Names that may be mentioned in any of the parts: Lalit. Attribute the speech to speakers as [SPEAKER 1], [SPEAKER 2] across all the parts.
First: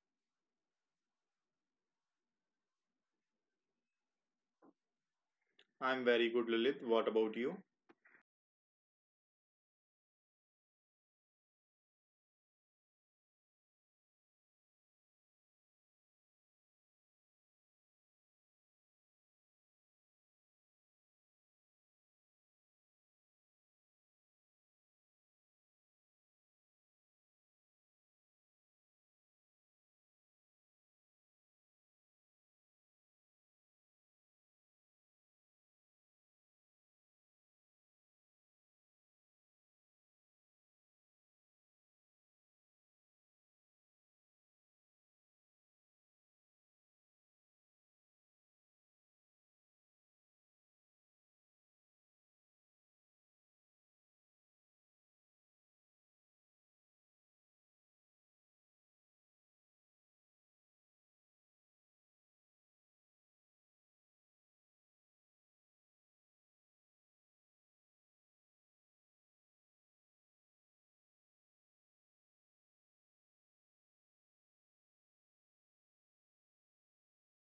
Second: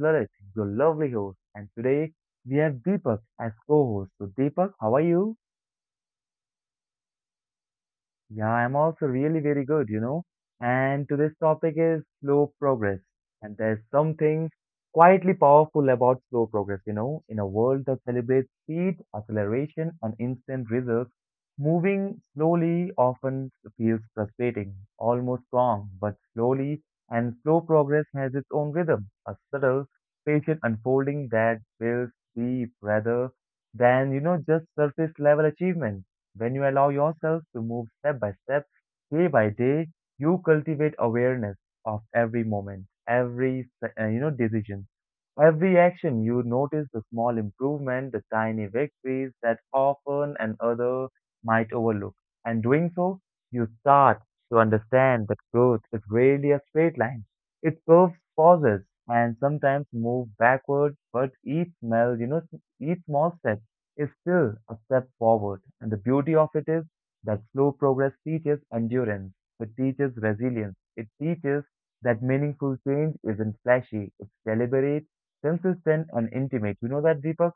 [SPEAKER 1] Lalit, your lovely host, and today we have Deepak as co-host. So, Deepak, how are you?
[SPEAKER 2] I'm very good, Lilith. What about you?
[SPEAKER 1] Yeah, I'm also really very good, And today's topic is slow progress. And there's something quietly powerful about slow progress, In a world that celebrates speed, acceleration, and instant results, moving slowly often feels frustrating, almost wrong, but slowly and slow progress has its own rhythm, a subtle, patient unfolding that builds deep rather than just surface level achievement. When you allow yourself to move step by step, day by day, you cultivate awareness of every moment, every decision, every action. You notice the small improvement, the tiny victories that often an other might overlook. And doing so, you start to understand that growth is really a straight line. It curves, pauses, and sometimes moves backward. But each small step is still a step forward. And the beauty of it is that slow progress teaches endurance, it teaches resilience, it teaches that meaningful change isn't flashy, it's deliberate, consistent, and intimate. You know that, Deepak?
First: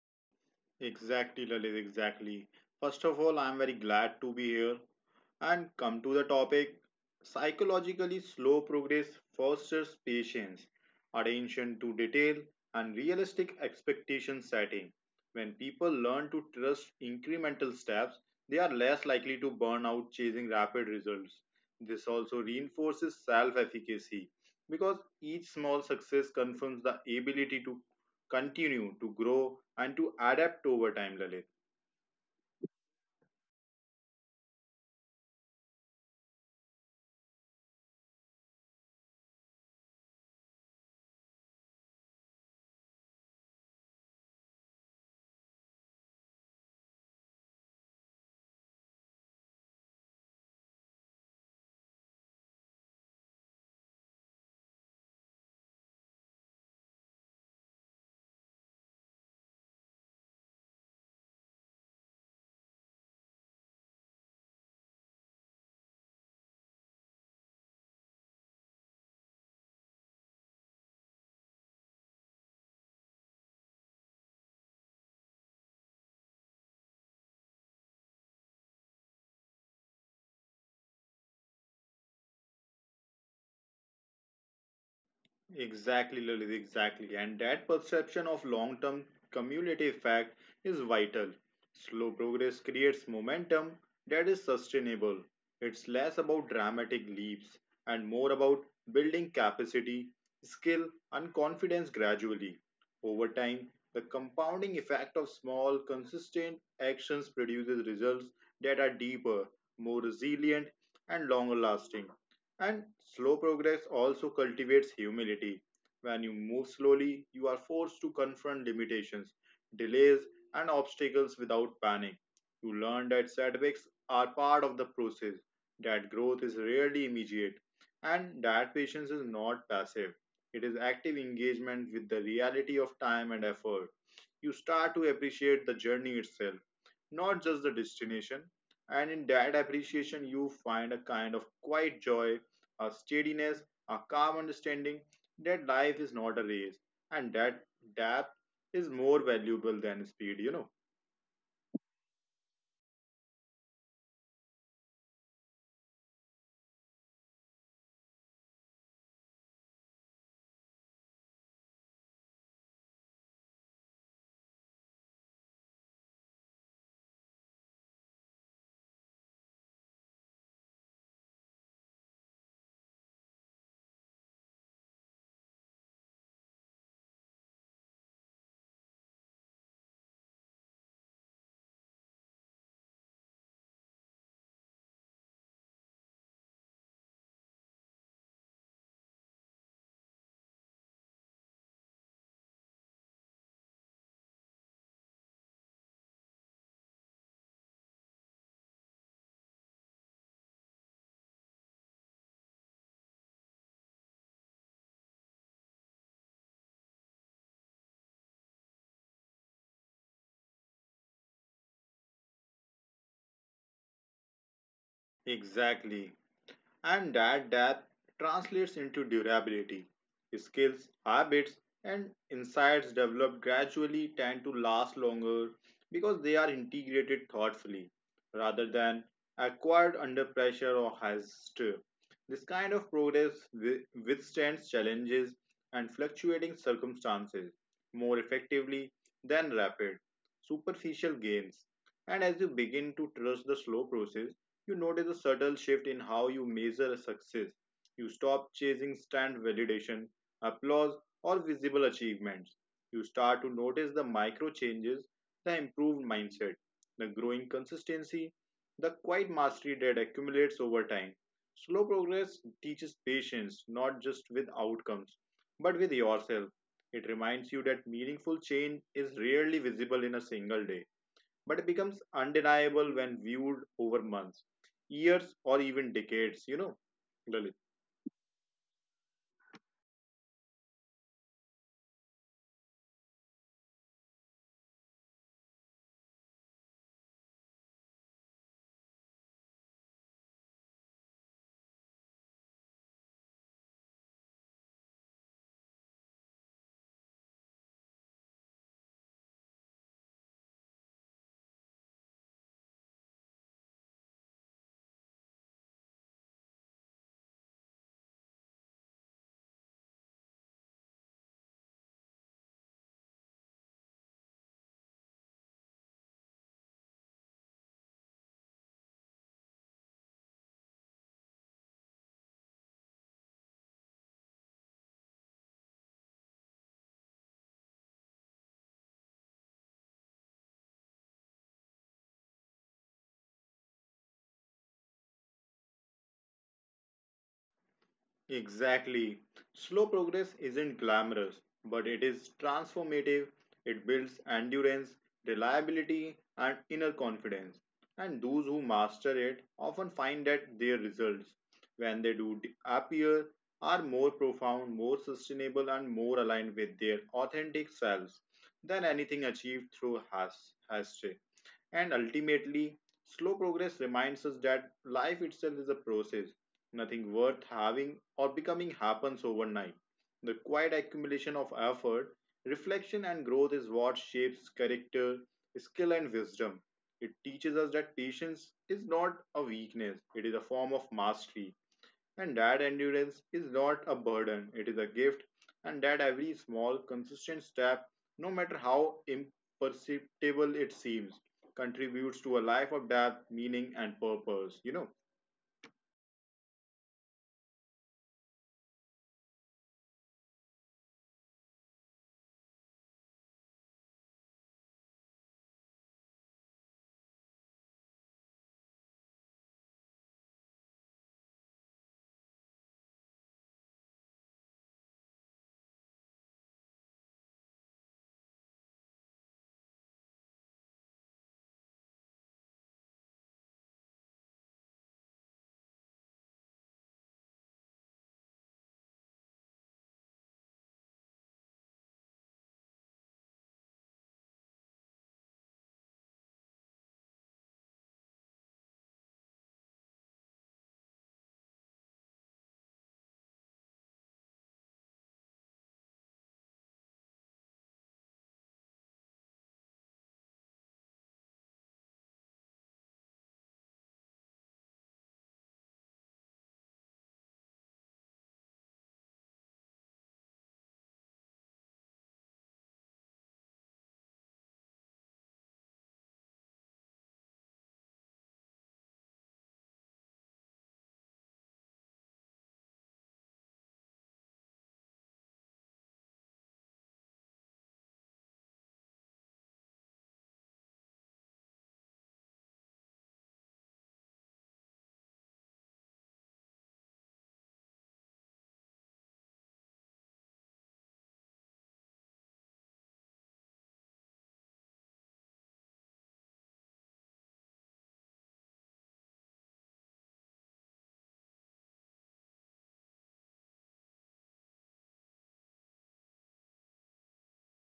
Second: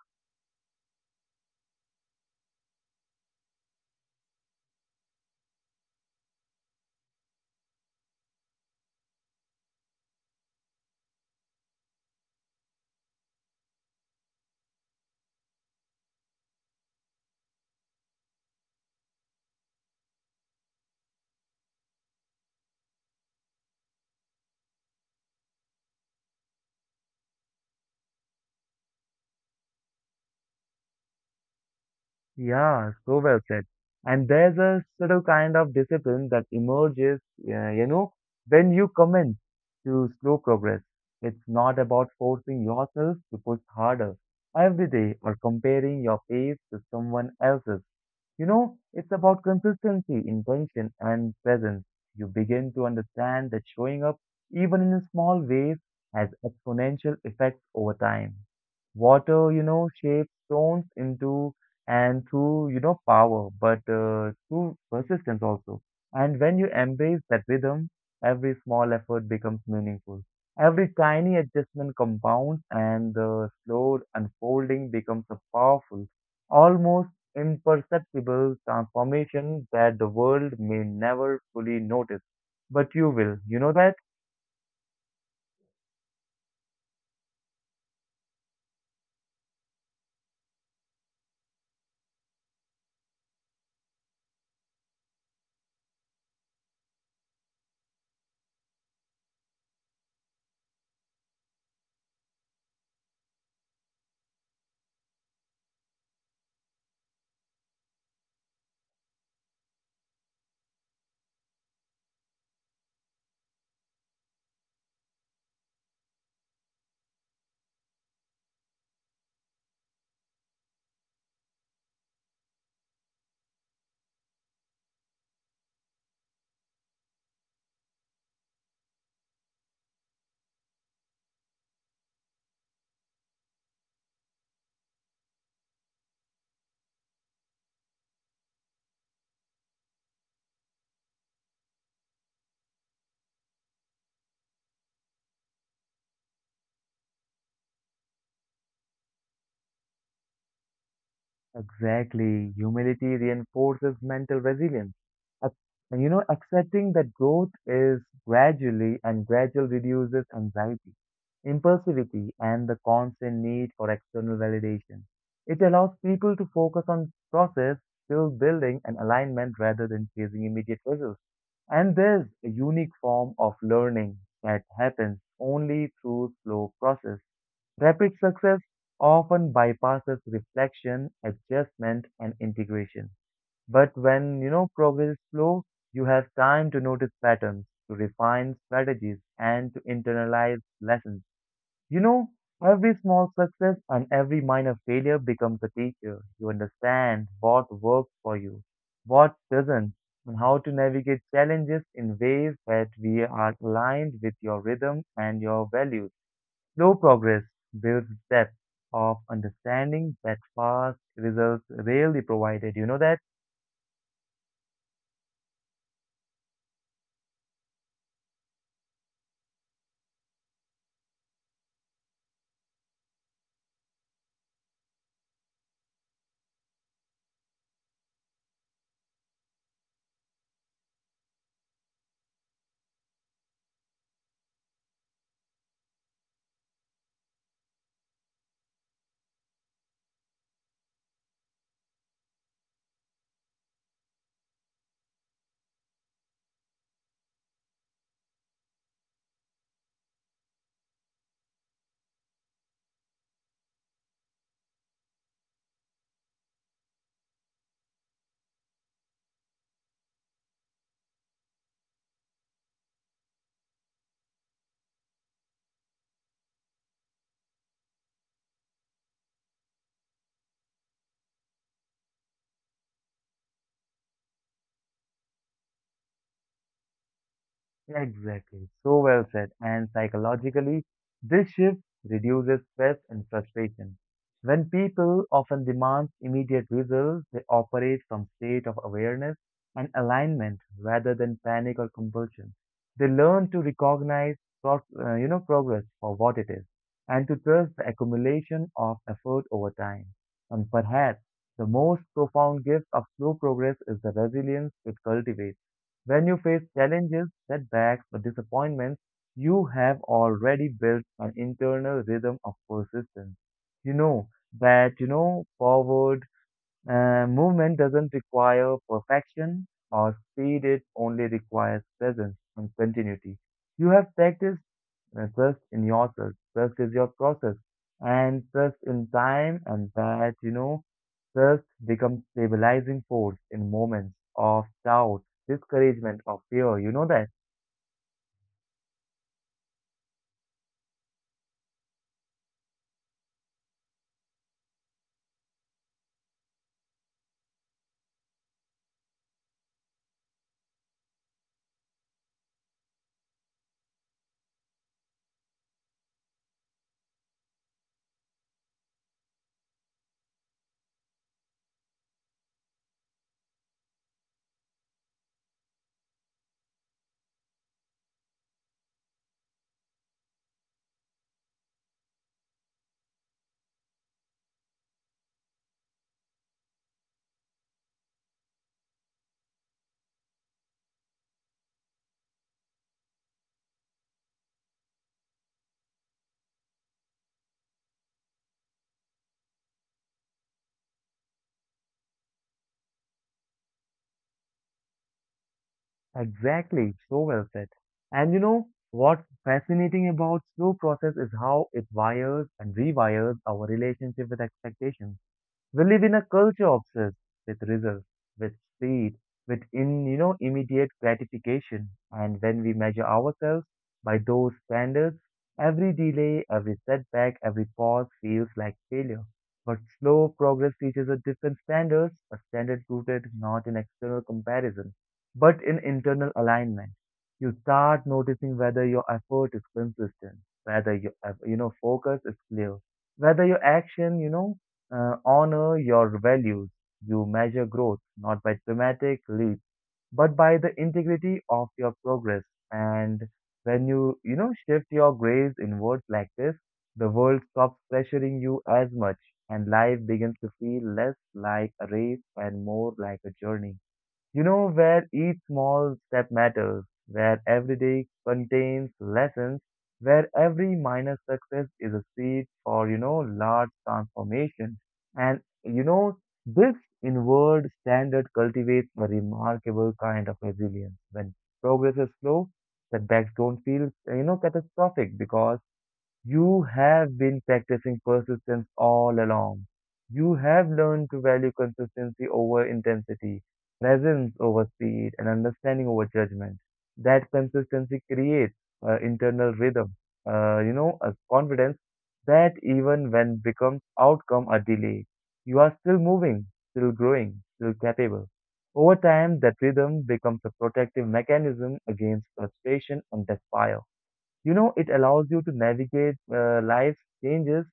[SPEAKER 2] Exactly, Lilith, exactly. First of all, I'm very glad to be here and come to the topic. Psychologically, slow progress fosters patience, attention to detail, and realistic expectation setting. When people learn to trust incremental steps, they are less likely to burn out chasing rapid results. This also reinforces self efficacy because each small success confirms the ability to continue to grow and to adapt over time, Lalit.
[SPEAKER 1] Yeah, so well said. And there's a subtle kind of discipline that emerges, uh, you know, when you commit to slow progress. It's not about forcing yourself to push harder every day or comparing your pace to someone else's. You know, it's about consistency, intention, and presence. You begin to understand that showing up, even in small ways, has exponential effects over time. Water, shapes stones into and through power, but through persistence also. And when you embrace that rhythm, every small effort becomes meaningful. Every tiny adjustment compounds, and the slow unfolding becomes a powerful, almost imperceptible transformation that the world may never fully notice. But you will, you know that?
[SPEAKER 2] Exactly, Lalit, exactly. And that perception of long term cumulative effect is vital. Slow progress creates momentum that is sustainable. It's less about dramatic leaps and more about building capacity, skill, and confidence gradually. Over time, the compounding effect of small, consistent actions produces results that are deeper, more resilient, and longer lasting. And slow progress also cultivates humility. When you move slowly, you are forced to confront limitations, delays, and obstacles without panic. You learn that setbacks are part of the process, that growth is rarely immediate, and that patience is not passive. It is active engagement with the reality of time and effort. You start to appreciate the journey itself, not just the destination. And in that appreciation, you find a kind of quiet joy, a steadiness, a calm understanding that life is not a race and that depth is more valuable than speed, you know.
[SPEAKER 1] Exactly. Humility reinforces mental resilience. Ac- accepting that growth is gradually and gradual reduces anxiety, impulsivity, and the constant need for external validation. It allows people to focus on process, skill building, and alignment rather than chasing immediate results. And there's a unique form of learning that happens only through slow process. Rapid success often bypasses reflection, adjustment, and integration. But when you know progress is slow, you have time to notice patterns, to refine strategies, and to internalize lessons. You know, every small success and every minor failure becomes a teacher. You understand what works for you, what doesn't, and how to navigate challenges in ways that we are aligned with your rhythm and your values. Slow progress builds depth of understanding that fast results rarely provided. You know that?
[SPEAKER 2] Exactly. And that depth translates into durability. Skills, habits, and insights developed gradually tend to last longer because they are integrated thoughtfully rather than acquired under pressure or haste. This kind of progress withstands challenges and fluctuating circumstances more effectively than rapid, superficial gains. And as you begin to trust the slow process, you notice a subtle shift in how you measure success. You stop chasing stand validation, applause, or visible achievements. You start to notice the micro changes, the improved mindset, the growing consistency, the quiet mastery that accumulates over time. Slow progress teaches patience, not just with outcomes, but with yourself. It reminds you that meaningful change is rarely visible in a single day, but it becomes undeniable when viewed over months, years, or even decades, you know, Lalit.
[SPEAKER 1] Exactly. So well said. And psychologically, this shift reduces stress and frustration. When people often demand immediate results, they operate from state of awareness and alignment rather than panic or compulsion. They learn to recognize progress for what it is and to trust the accumulation of effort over time. And perhaps the most profound gift of slow progress is the resilience it cultivates when you face challenges, setbacks, or disappointments. You have already built an internal rhythm of persistence. You know that, forward movement doesn't require perfection or speed, it only requires presence and continuity. You have practiced trust in yourself, trust is your process, and trust in time, and that, trust becomes stabilizing force in moments of doubt, discouragement, or fear. You know that?
[SPEAKER 2] Exactly. Slow progress isn't glamorous, but it is transformative. It builds endurance, reliability, and inner confidence. And those who master it often find that their results, when they appear, are more profound, more sustainable, and more aligned with their authentic selves than anything achieved through hasty. And ultimately, slow progress reminds us that life itself is a process. Nothing worth having or becoming happens overnight. The quiet accumulation of effort, reflection, and growth is what shapes character, skill, and wisdom. It teaches us that patience is not a weakness, it is a form of mastery, and that endurance is not a burden, it is a gift, and that every small, consistent step, no matter how imperceptible it seems, contributes to a life of depth, meaning, and purpose. You know.
[SPEAKER 1] Exactly. So well said. And you know, what's fascinating about slow process is how it wires and rewires our relationship with expectations. We live in a culture obsessed with results, with speed, with in you know immediate gratification, and when we measure ourselves by those standards, every delay, every setback, every pause feels like failure. But slow progress teaches a different standard, a standard rooted not in external comparison, but in internal alignment. You start noticing whether your effort is consistent, whether your focus is clear, whether your action honor your values. You measure growth not by dramatic leaps, but by the integrity of your progress. And when you, shift your gaze inwards like this, the world stops pressuring you as much, and life begins to feel less like a race and more like a journey. You know, where each small step matters, where every day contains lessons, where every minor success is a seed for, large transformation. And, this inward standard cultivates a remarkable kind of resilience. When progress is slow, setbacks don't feel, catastrophic because you have been practicing persistence all along. You have learned to value consistency over intensity, presence over speed, and understanding over judgment. That consistency creates internal rhythm, a confidence that even when becomes outcome a delay, you are still moving, still growing, still capable. Over time, that rhythm becomes a protective mechanism against frustration and despair. You know, it allows you to navigate life's changes,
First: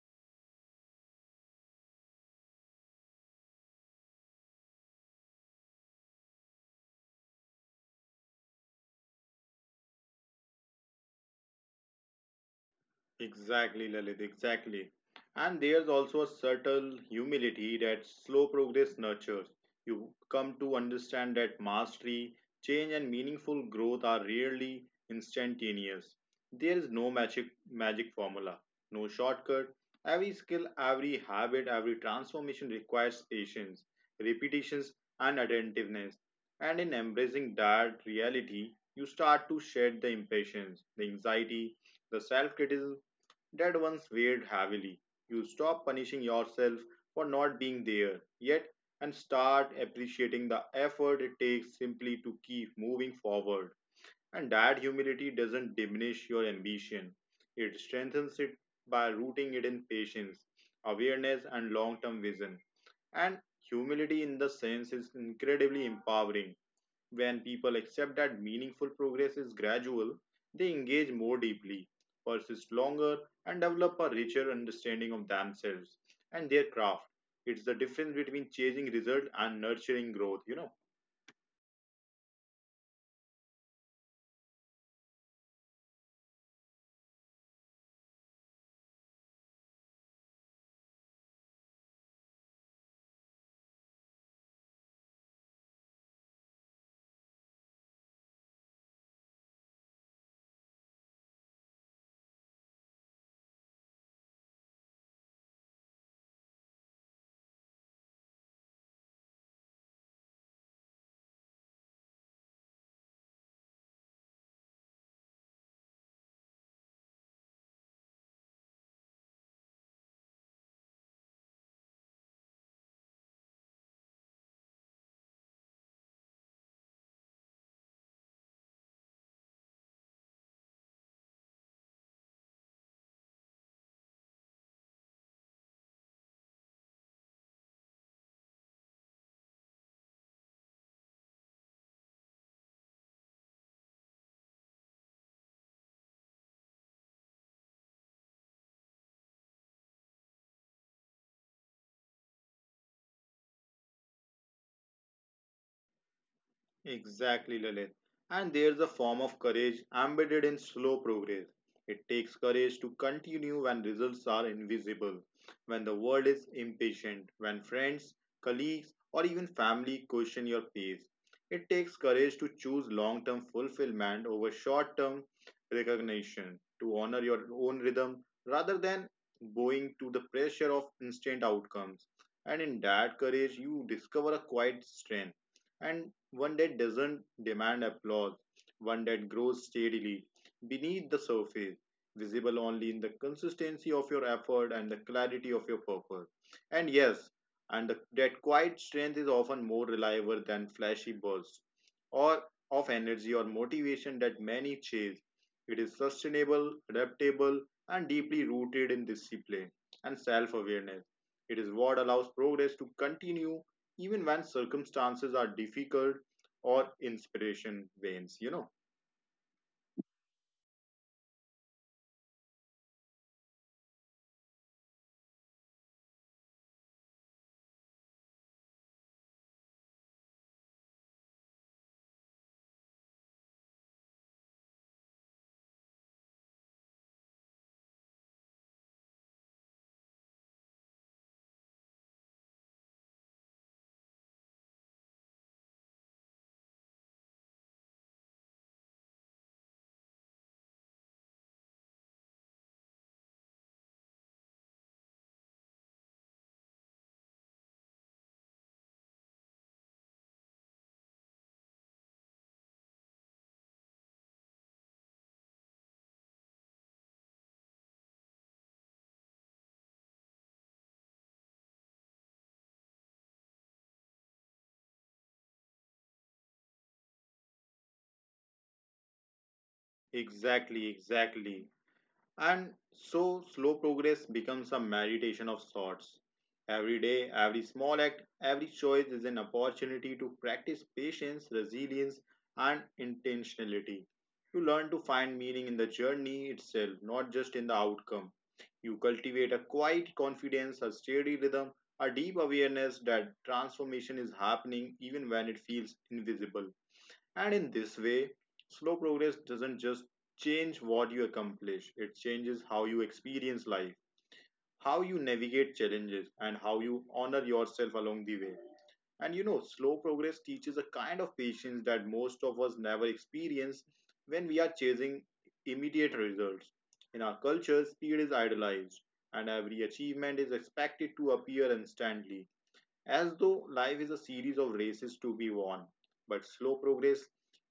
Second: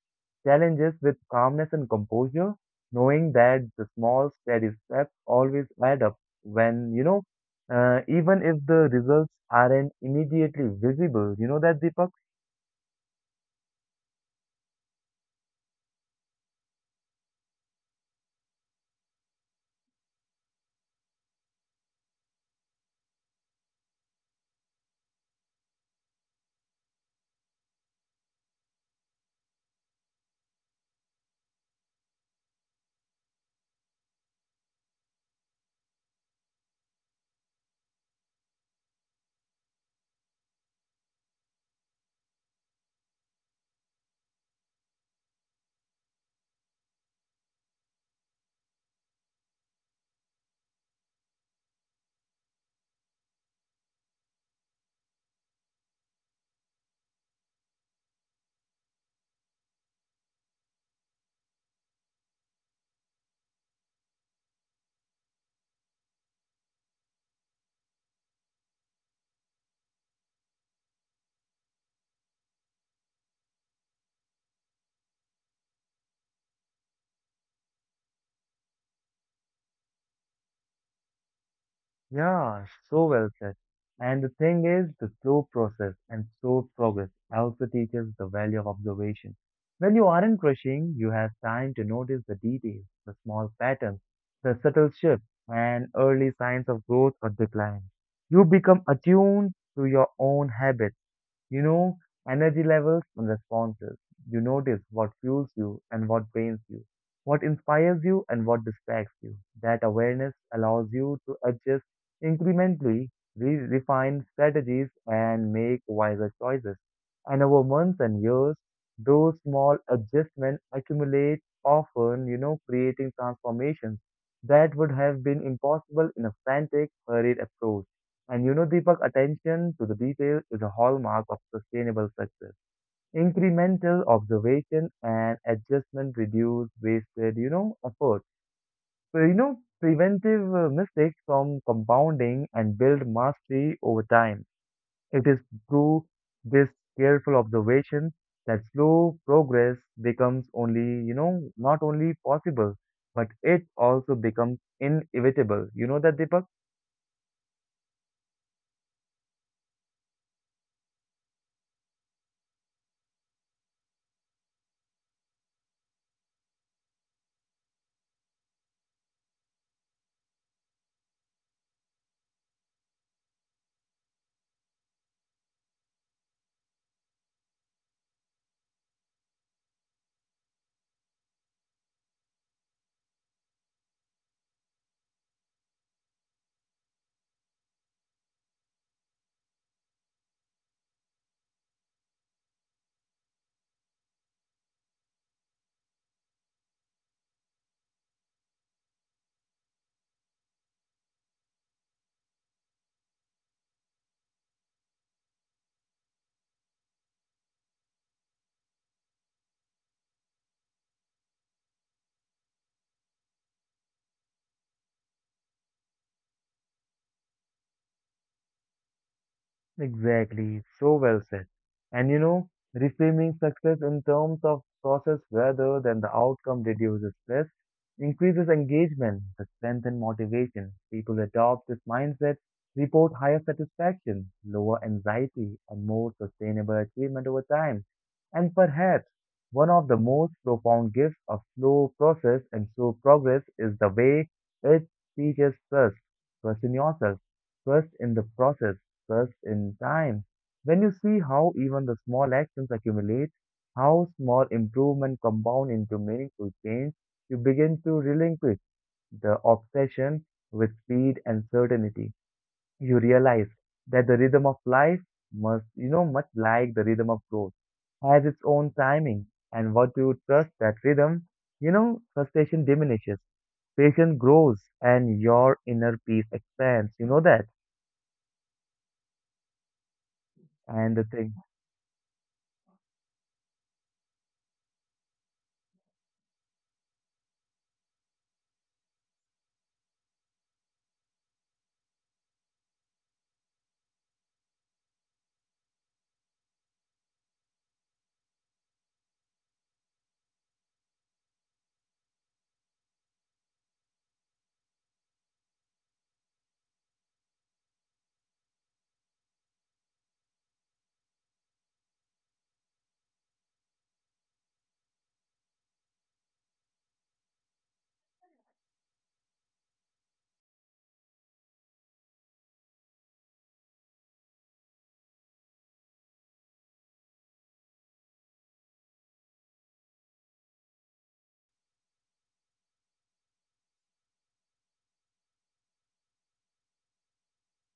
[SPEAKER 1] challenges with calmness and composure, knowing that the small, steady steps always add up when, even if the results aren't immediately visible. You know that, Deepak?
[SPEAKER 2] Exactly, Lalit, exactly. And there's also a subtle humility that slow progress nurtures. You come to understand that mastery, change, and meaningful growth are rarely instantaneous. There is no magic formula, no shortcut. Every skill, every habit, every transformation requires patience, repetitions, and attentiveness. And in embracing that reality, you start to shed the impatience, the anxiety, the self criticism that once weighed heavily. You stop punishing yourself for not being there yet and start appreciating the effort it takes simply to keep moving forward. And that humility doesn't diminish your ambition, it strengthens it by rooting it in patience, awareness, and long term vision. And humility, in the sense, is incredibly empowering. When people accept that meaningful progress is gradual, they engage more deeply, persist longer, and develop a richer understanding of themselves and their craft. It's the difference between chasing results and nurturing growth, you know.
[SPEAKER 1] Yeah, so well said. And the thing is, the slow process and slow progress also teaches the value of observation. When you aren't rushing, you have time to notice the details, the small patterns, the subtle shifts, and early signs of growth or decline. You become attuned to your own habits, you know, energy levels and responses. You notice what fuels you and what drains you, what inspires you and what distracts you. That awareness allows you to adjust incrementally, refine strategies, and make wiser choices. And over months and years, those small adjustments accumulate often, creating transformations that would have been impossible in a frantic, hurried approach. And you know, Deepak, attention to the detail is a hallmark of sustainable success. Incremental observation and adjustment reduce wasted, effort. So, preventive mistakes from compounding and build mastery over time. It is through this careful observation that slow progress becomes only, not only possible, but it also becomes inevitable. You know that, Deepak?
[SPEAKER 2] Exactly, Lalit. And there's a form of courage embedded in slow progress. It takes courage to continue when results are invisible, when the world is impatient, when friends, colleagues, or even family question your pace. It takes courage to choose long term fulfillment over short term recognition, to honor your own rhythm rather than bowing to the pressure of instant outcomes. And in that courage, you discover a quiet strength. And one that doesn't demand applause, one that grows steadily beneath the surface, visible only in the consistency of your effort and the clarity of your purpose. And yes, and the, that quiet strength is often more reliable than flashy bursts or of energy or motivation that many chase. It is sustainable, adaptable, and deeply rooted in discipline and self awareness. It is what allows progress to continue even when circumstances are difficult or inspiration wanes, you know.
[SPEAKER 1] Exactly, so well said. And you know, reframing success in terms of process rather than the outcome reduces stress, increases engagement, strengthens motivation. People adopt this mindset, report higher satisfaction, lower anxiety, and more sustainable achievement over time. And perhaps one of the most profound gifts of slow process and slow progress is the way it teaches trust. Trust in yourself, trust in the process stress in time. When you see how even the small actions accumulate, how small improvement compound into meaningful change, you begin to relinquish the obsession with speed and certainty. You realize that the rhythm of life must, much like the rhythm of growth, has its own timing. And what you trust that rhythm, frustration diminishes patience grows and your inner peace expands. You know that?
[SPEAKER 2] Exactly,
[SPEAKER 1] And the thing,
[SPEAKER 2] exactly. And so slow progress becomes a meditation of sorts. Every day, every small act, every choice is an opportunity to practice patience, resilience, and intentionality. You learn to find meaning in the journey itself, not just in the outcome. You cultivate a quiet confidence, a steady rhythm, a deep awareness that transformation is happening even when it feels invisible. And in this way, slow progress doesn't just change what you accomplish, it changes how you experience life, how you navigate challenges, and how you honor yourself along the way. And you know, slow progress teaches a kind of patience that most of us never experience when we are chasing immediate results. In our culture, speed is idolized, and every achievement is expected to appear instantly as though life is a series of races to be won. But slow progress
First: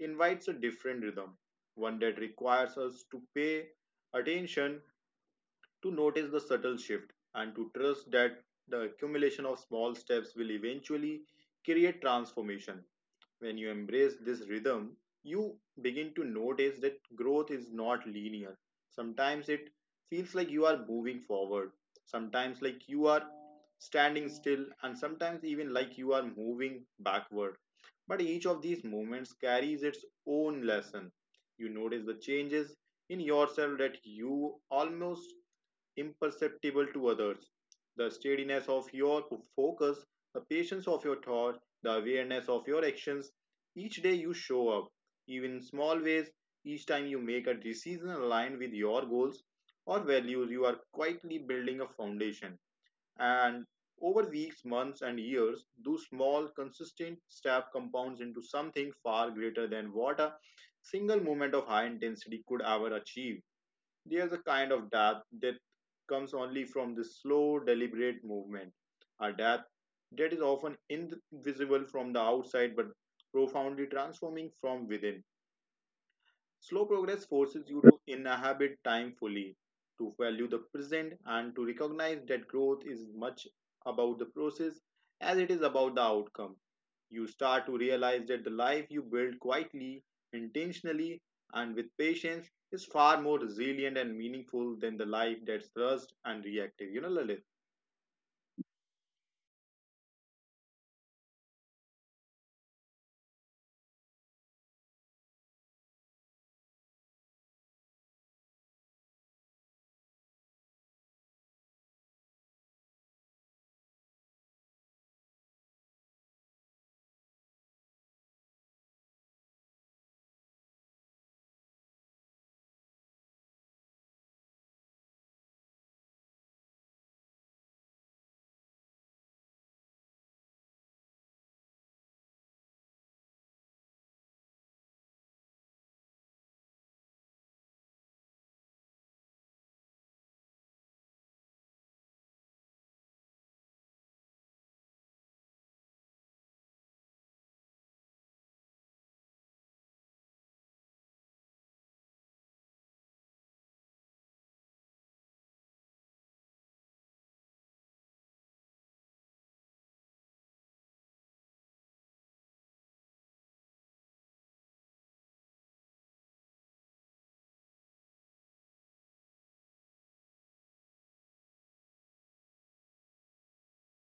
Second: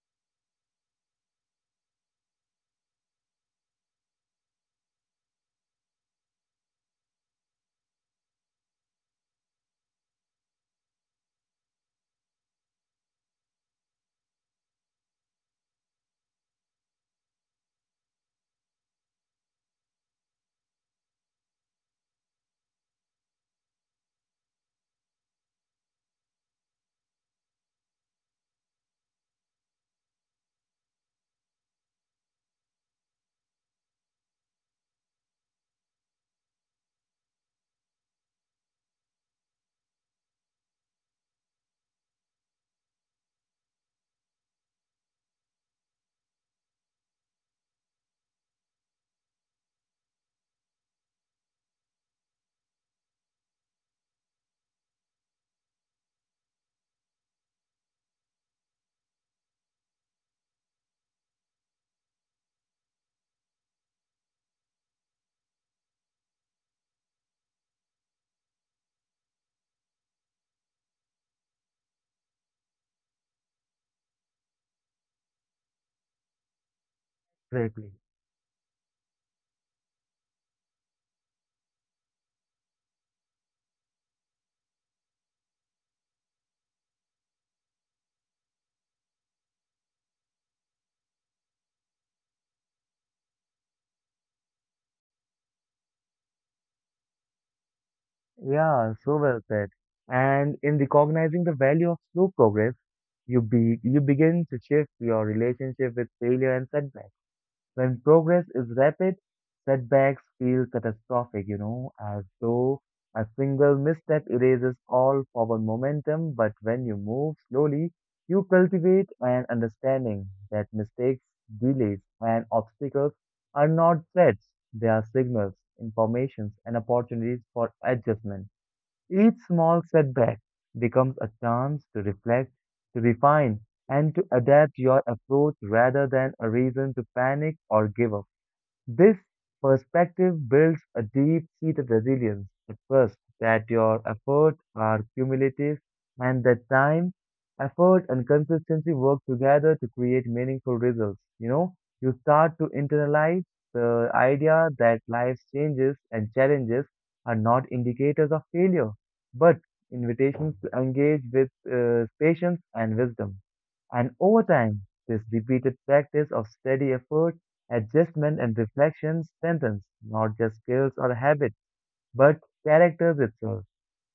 [SPEAKER 2] invites a different rhythm, one that requires us to pay attention to notice the subtle shift and to trust that the accumulation of small steps will eventually create transformation. When you embrace this rhythm, you begin to notice that growth is not linear. Sometimes it feels like you are moving forward, sometimes like you are standing still, and sometimes even like you are moving backward. But each of these moments carries its own lesson. You notice the changes in yourself that you almost imperceptible to others. The steadiness of your focus, the patience of your thought, the awareness of your actions. Each day you show up, even in small ways, each time you make a decision aligned with your goals or values, you are quietly building a foundation. And over weeks, months, and years, those small, consistent steps compounds into something far greater than what a single moment of high intensity could ever achieve. There's a kind of death that comes only from the slow, deliberate movement, a death that is often invisible from the outside but profoundly transforming from within. Slow progress forces you
[SPEAKER 1] exactly.
[SPEAKER 2] to inhabit time fully, to value the present, and to recognize that growth is much about the process as it is about the outcome. You start to realize that the life you build quietly, intentionally, and with patience is far more resilient and meaningful than the life that's rushed and reactive. You know, Lalit?
[SPEAKER 1] Yeah, so well said. And in recognizing the value of slow progress, you begin to shift your relationship with failure and setbacks. When progress is rapid, setbacks feel catastrophic, as though a single misstep erases all forward momentum. But when you move slowly, you cultivate an understanding that mistakes, delays, and obstacles are not threats. They are signals, informations, and opportunities for adjustment. Each small setback becomes a chance to reflect, to refine, and to adapt your approach rather than a reason to panic or give up. This perspective builds a deep seated resilience, a trust that your efforts are cumulative and that time, effort, and consistency work together to create meaningful results. You know, you start to internalize the idea that life's changes and challenges are not indicators of failure, but invitations to engage with patience and wisdom. And over time, this repeated practice of steady effort, adjustment and reflection strengthens not just skills or habits, but characters itself.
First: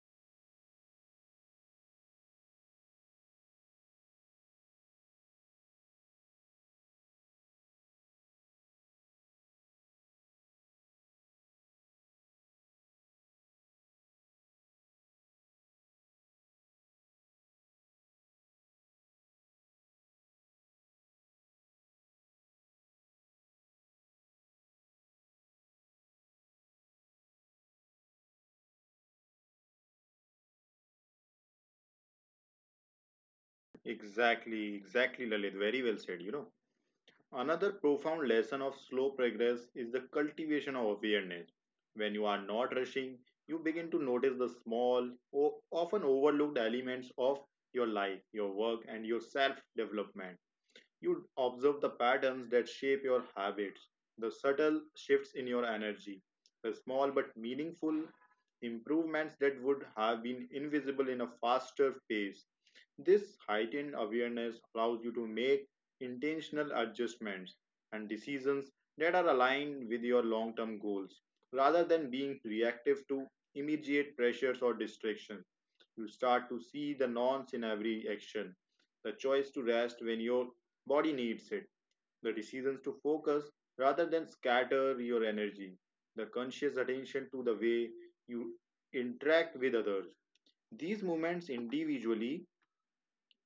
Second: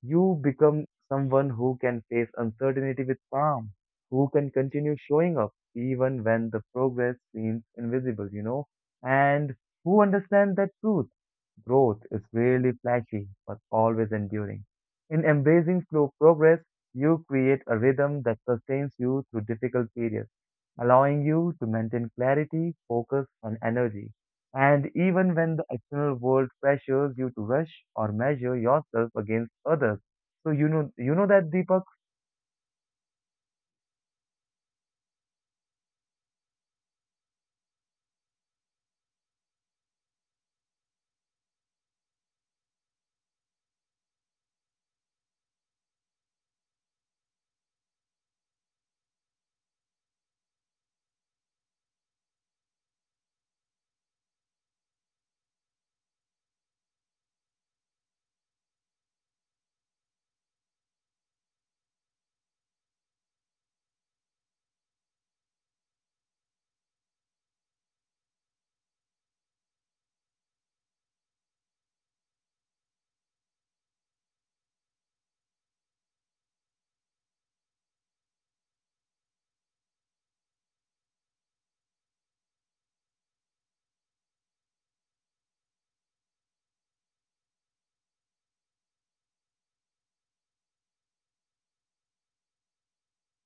[SPEAKER 1] You become someone who can face uncertainty with calm, who can continue showing up even when the progress seems invisible, and who understand that truth. Growth is rarely flashy, but always enduring. In embracing slow progress, you create a rhythm that sustains you through difficult periods, allowing you to maintain clarity, focus, and energy. And even when the external world pressures you to rush or measure yourself against others. So you know that Deepak?
[SPEAKER 2] Exactly, exactly, Lalit. Very well said, you know. Another profound lesson of slow progress is the cultivation of awareness. When you are not rushing, you begin to notice the small, often overlooked elements of your life, your work, and your self development. You observe the patterns that shape your habits, the subtle shifts in your energy, the small but meaningful improvements that would have been invisible in a faster pace. This heightened awareness allows you to make intentional adjustments and decisions that are aligned with your long term goals rather than being reactive to immediate pressures or distractions. You start to see the nonce in every action. The choice to rest when your body needs it. The decisions to focus rather than scatter your energy. The conscious attention to the way you interact with others. These movements individually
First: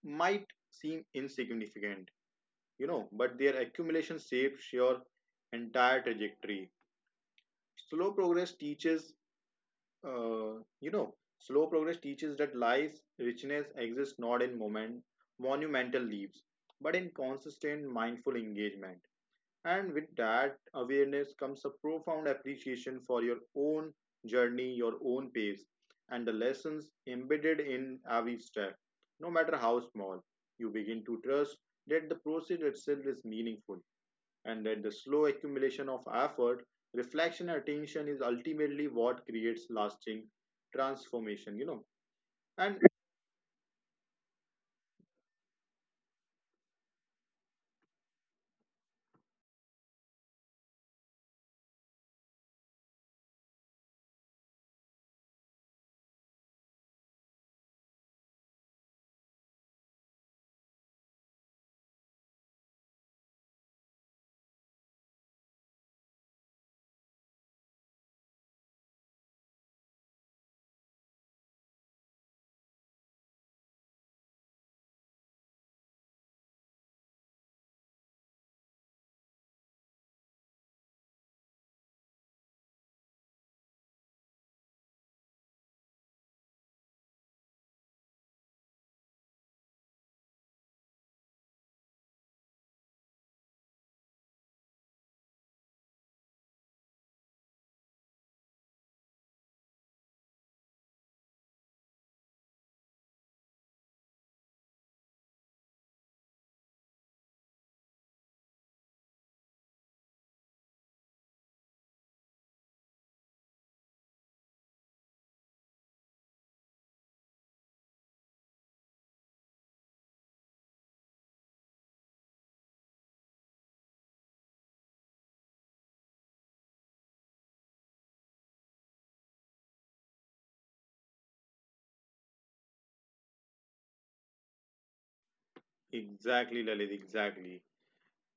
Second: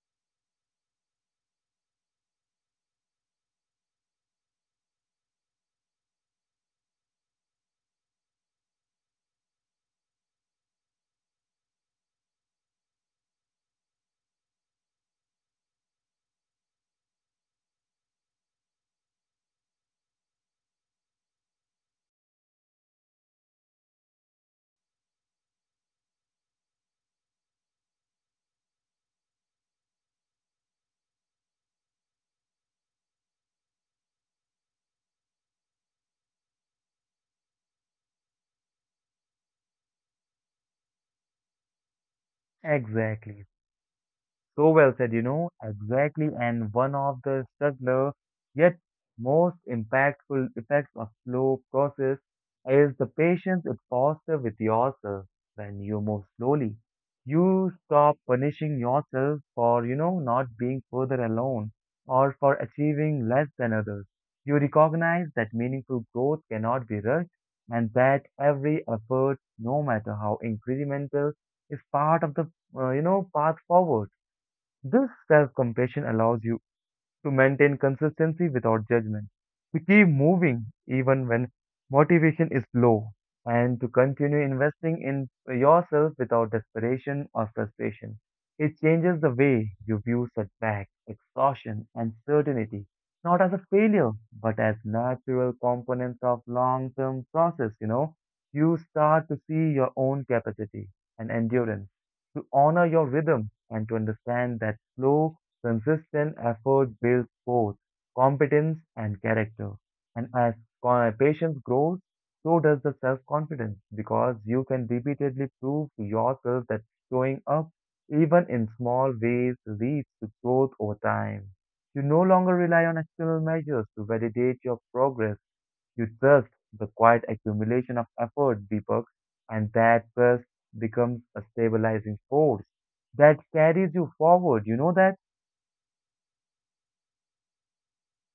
[SPEAKER 2] might seem insignificant, you know, but their accumulation shapes your entire trajectory. Slow progress teaches, Slow progress teaches that life's richness exists not in monumental leaps, but in consistent mindful engagement. And with that awareness comes a profound appreciation for your own journey, your own pace, and the lessons embedded in every step, no matter how small. You begin to trust that the process itself is meaningful and that the slow accumulation of effort, reflection, and attention is ultimately what creates lasting transformation, you know. And
[SPEAKER 1] Exactly. So well said, you know, exactly. And one of the subtler yet most impactful effects of slow process is the patience it fosters with yourself when you move slowly. You stop punishing yourself for, not being further alone or for achieving less than others. You recognize that meaningful growth cannot be rushed and that every effort, no matter how incremental, is part of the, path forward. This self compassion allows you to maintain consistency without judgment, to keep moving even when motivation is low, and to continue investing in yourself without desperation or frustration. It changes the way you view setback, exhaustion, and certainty, not as a failure, but as natural components of long term process, you know. You start to see your own capacity and endurance, to honor your rhythm, and to understand that slow consistent effort builds both competence and character. And as patience grows, so does the self confidence because you can repeatedly prove to yourself that showing up, even in small ways, leads to growth over time. You no longer rely on external measures to validate your progress. You trust the quiet accumulation of effort, Deepak, and that trust becomes a stabilizing force that carries you forward. You know that?
[SPEAKER 2] exactly, Lalit, exactly.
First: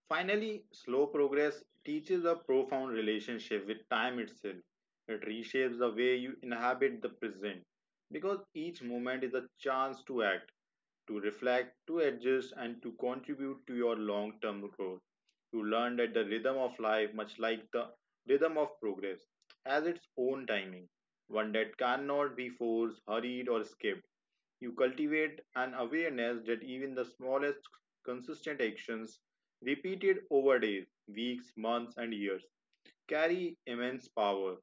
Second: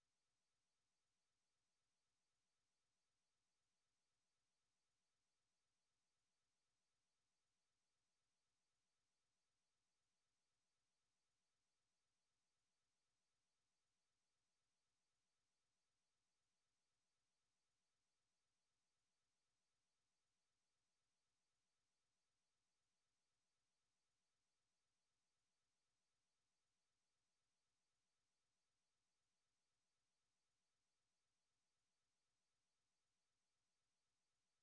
[SPEAKER 2] Finally, slow progress teaches a profound relationship with time itself. It reshapes the way you inhabit the present because each moment is a chance to act, to reflect, to adjust, and to contribute to your long term growth. You learn that the rhythm of life, much like the rhythm of progress, has its own timing, one that cannot be forced, hurried, or skipped. You cultivate an awareness that even the smallest consistent actions repeated over days, weeks, months, and years, carry immense power.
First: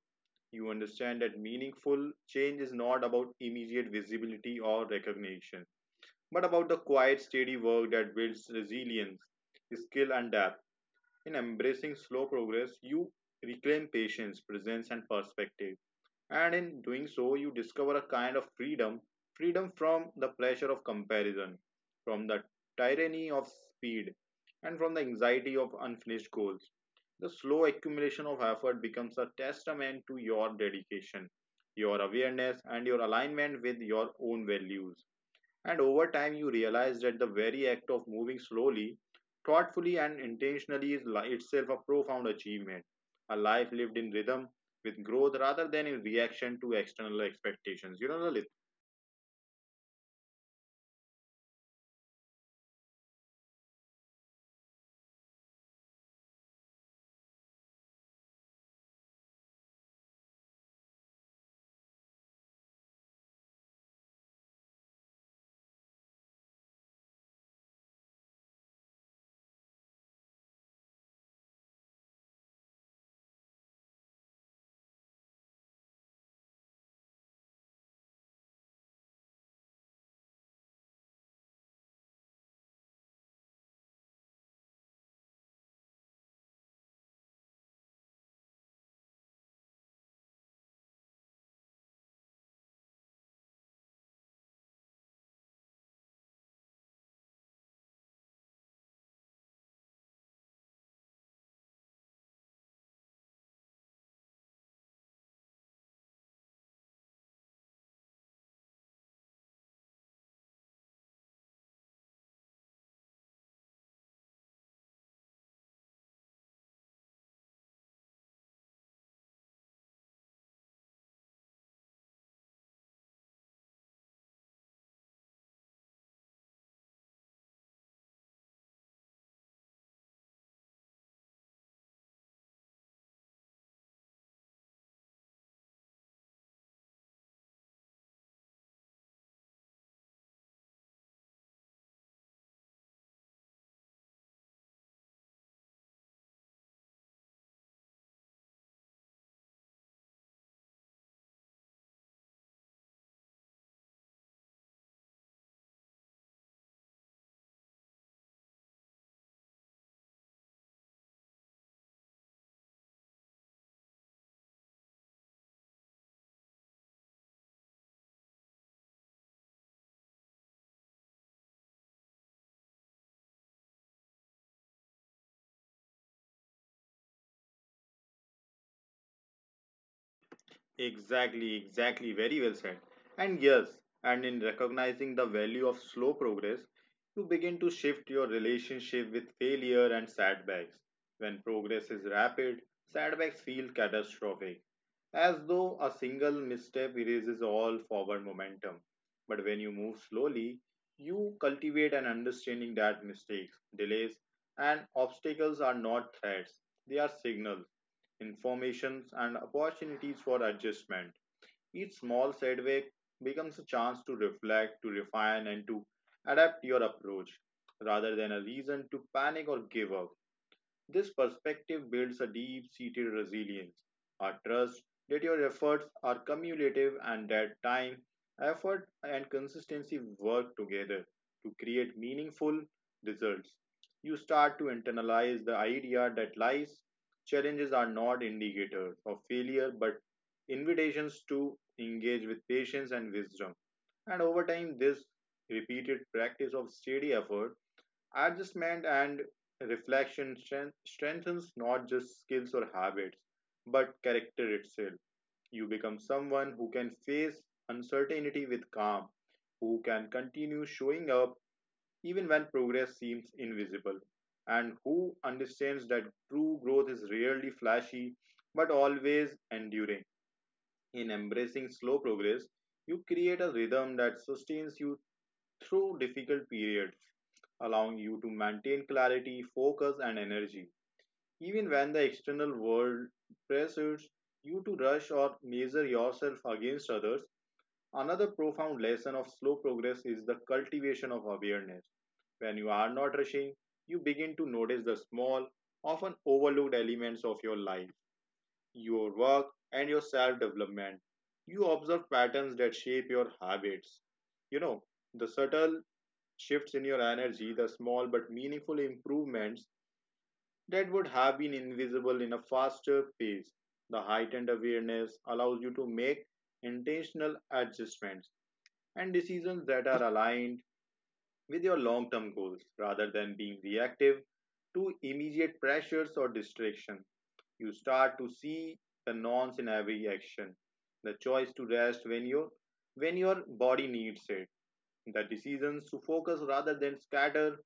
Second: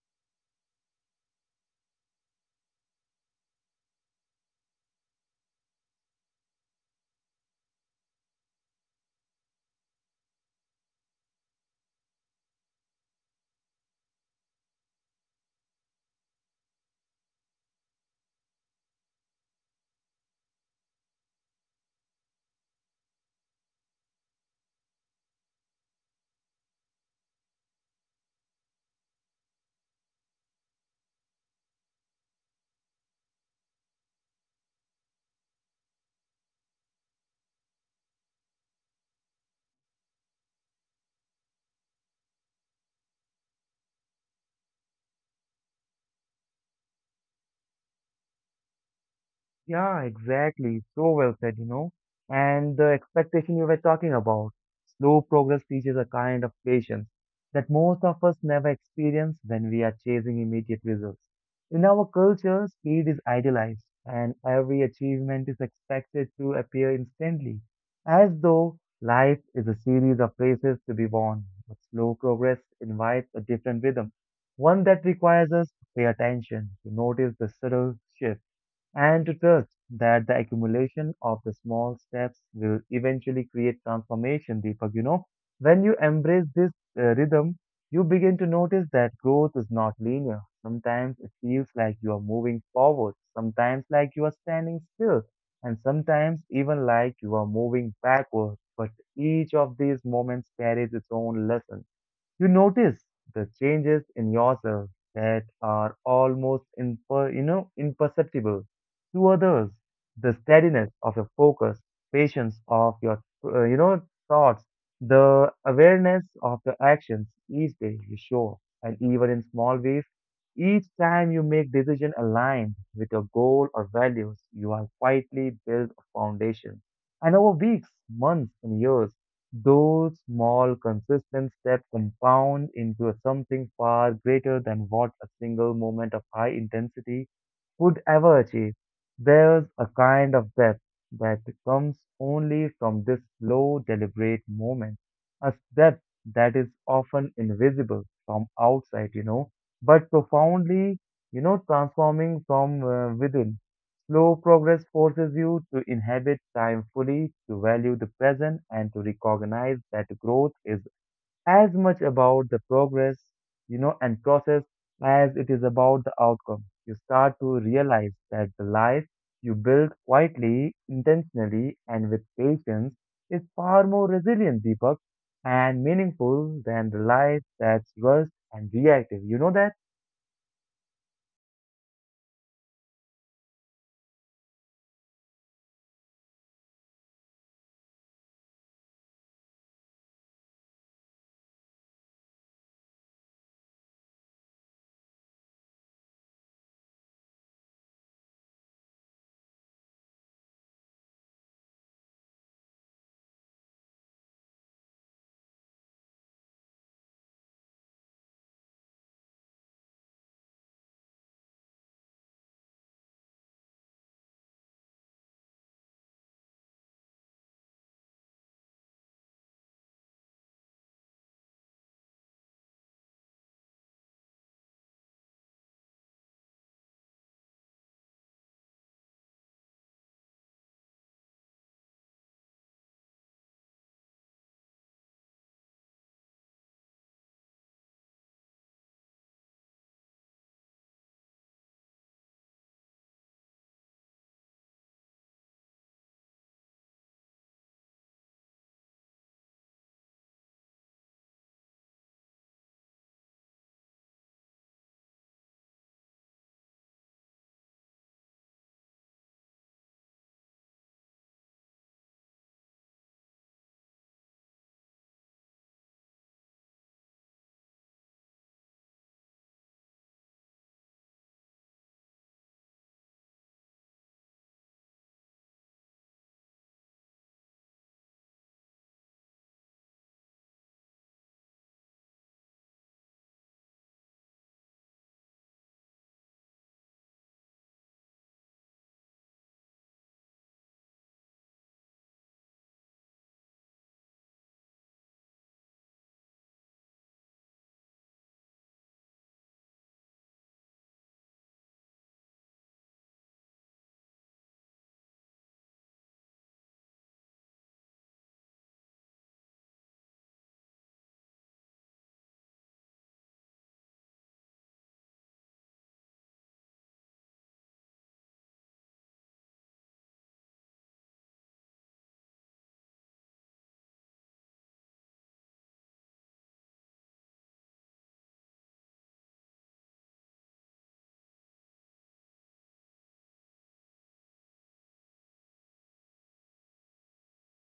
[SPEAKER 2] You understand that meaningful change is not about immediate visibility or recognition, but about the quiet, steady work that builds resilience, skill, and depth. In embracing slow progress, you reclaim patience, presence, and perspective. And in doing so, you discover a kind of freedom from the pleasure of comparison, from the tyranny of speed, and from the anxiety of unfinished goals. The slow accumulation of effort becomes a testament to your dedication, your awareness, and your alignment with your own values. And over time, you realize that the very act of moving slowly, thoughtfully, and intentionally itself a profound achievement, a life lived in rhythm with growth rather than in reaction to external expectations. You know, Lalit?
[SPEAKER 1] Yeah, exactly. So well said, you know. And the expectation you were talking about, slow progress teaches a kind of patience that most of us never experience when we are chasing immediate results. In our culture, speed is idealized, and every achievement is expected to appear instantly, as though life is a series of races to be won. But slow progress invites a different rhythm, one that requires us to pay attention, to notice the subtle shifts and to trust that the accumulation of the small steps will eventually create transformation, Deepak. You know, when you embrace this rhythm, you begin to notice that growth is not linear. Sometimes it feels like you are moving forward, sometimes like you are standing still, and sometimes even like you are moving backward. But each of these moments carries its own lesson. You notice the changes in yourself that are almost you know, imperceptible to others. The steadiness of your focus, patience of your you know, thoughts, the awareness of your actions each day you show, and even in small ways, each time you make decision aligned with your goal or values, you are quietly build a foundation. And over weeks, months, and years those small, consistent steps compound into something far greater than what a single moment of high intensity could ever achieve. There's a kind of depth that comes only from this slow, deliberate moment, a depth that is often invisible from outside, you know, but profoundly, you know, transforming from within. Slow progress forces you to inhabit time fully, to value the present, and to recognize that growth is as much about the progress, you know, and process as it is about the outcome. You start to realize that the life you build quietly, intentionally, and with patience is far more resilient, Deepak, and meaningful than the life that's rushed and reactive. You know that?
[SPEAKER 2] Exactly, exactly. Very well said. And yes, and in recognizing the value of slow progress, you begin to shift your relationship with failure and setbacks. When progress is rapid, setbacks feel catastrophic, as though a single misstep erases all forward momentum. But when you move slowly, you cultivate an understanding that mistakes, delays, and obstacles are not threats, they are signals informations, and opportunities for adjustment. Each small setback becomes a chance to reflect, to refine, and to adapt your approach rather than a reason to panic or give up. This perspective builds a deep seated resilience, a trust that your efforts are cumulative and that time, effort, and consistency work together to create meaningful results. You start to internalize the idea that life's challenges are not indicators of failure but invitations to engage with patience and wisdom. And over time, this repeated practice of steady effort adjustment and reflection strengthens not just skills or habits, but character itself. You become someone who can face uncertainty with calm, who can continue showing up even when progress seems invisible, and who understands that true growth is rarely flashy but always enduring. In embracing slow progress, you create a rhythm that sustains you through difficult periods allowing you to maintain clarity, focus, and energy, even when the external world pressures you to rush or measure yourself against others. Another profound lesson of slow progress is the cultivation of awareness. When you are not rushing, you begin to notice the small, often overlooked elements of your life, your work, and your self development. You observe patterns that shape your habits, you know, the subtle shifts in your energy, the small but meaningful improvements that would have been invisible in a faster pace. The heightened awareness allows you to make intentional adjustments and decisions that are aligned with your long term goals rather than being reactive to immediate pressures or distractions. You start to see the nonce in every action, the choice to rest when your body needs it, the decisions to focus rather than scatter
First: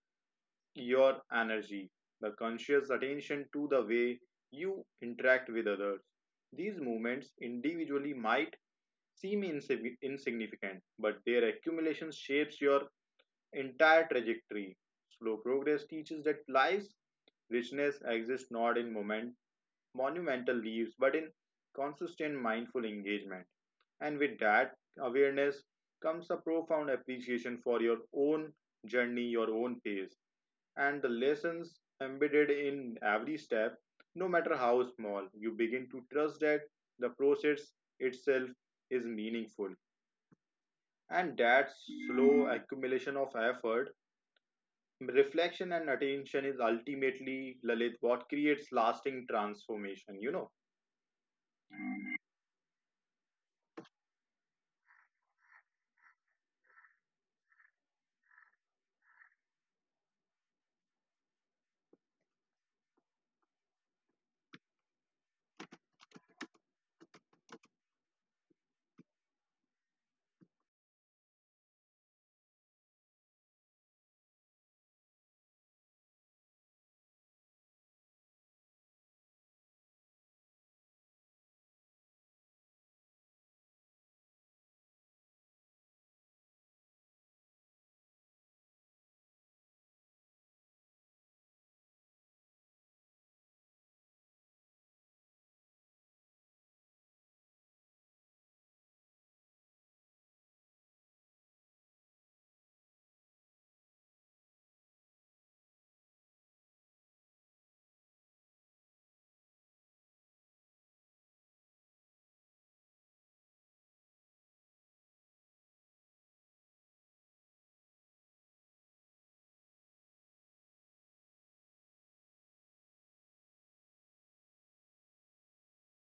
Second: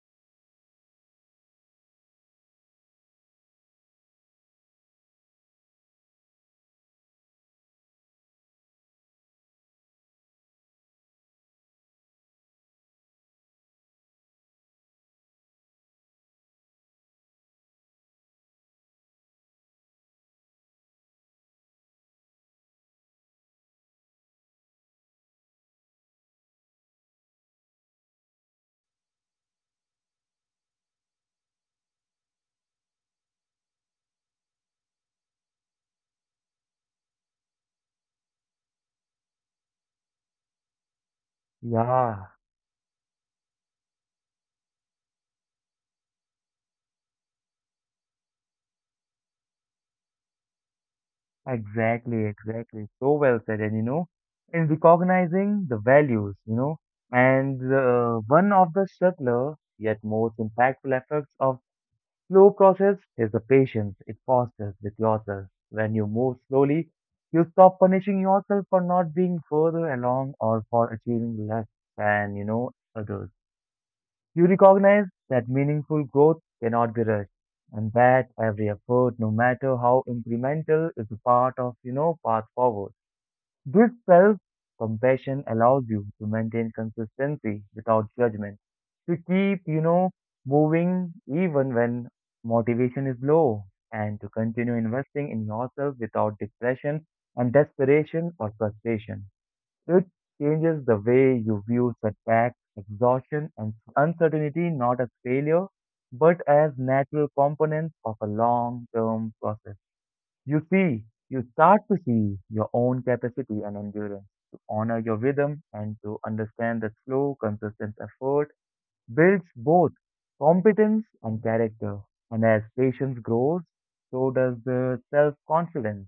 [SPEAKER 2] your energy, the conscious attention to the way you interact with others. These movements individually might insignificant, but their accumulation shapes your entire trajectory. Slow progress teaches that life's richness exists not in monumental leaps, but in consistent mindful engagement. And with that awareness comes a profound appreciation for your own journey, your own pace and the lessons embedded in every step, no matter how small. You begin to trust that the process itself is meaningful. And that
[SPEAKER 1] Yeah.
[SPEAKER 2] slow accumulation of effort, reflection, and attention is ultimately, Lalit, what creates lasting transformation, you know?
[SPEAKER 1] Exactly, exactly. So well said. And you know, in recognizing the values, you know, and one of the subtler yet most impactful effects of slow process is the patience it fosters with yourself. When you move slowly, you stop punishing yourself for not being further along or for achieving less than, you know, others. You recognize that meaningful growth cannot be rushed and that every effort, no matter how incremental, is a part of, you know, path forward. This self-compassion allows you to maintain consistency without judgment, to keep, you know, moving even when motivation is low and to continue investing in yourself without depression and desperation or frustration. It changes the way you view setbacks, exhaustion, and uncertainty not as failure, but as natural components of a long term process. You see, you start to see your own capacity and endurance, to honor your rhythm, and to understand that slow, consistent effort builds both competence and character. And as patience grows, so does the self confidence.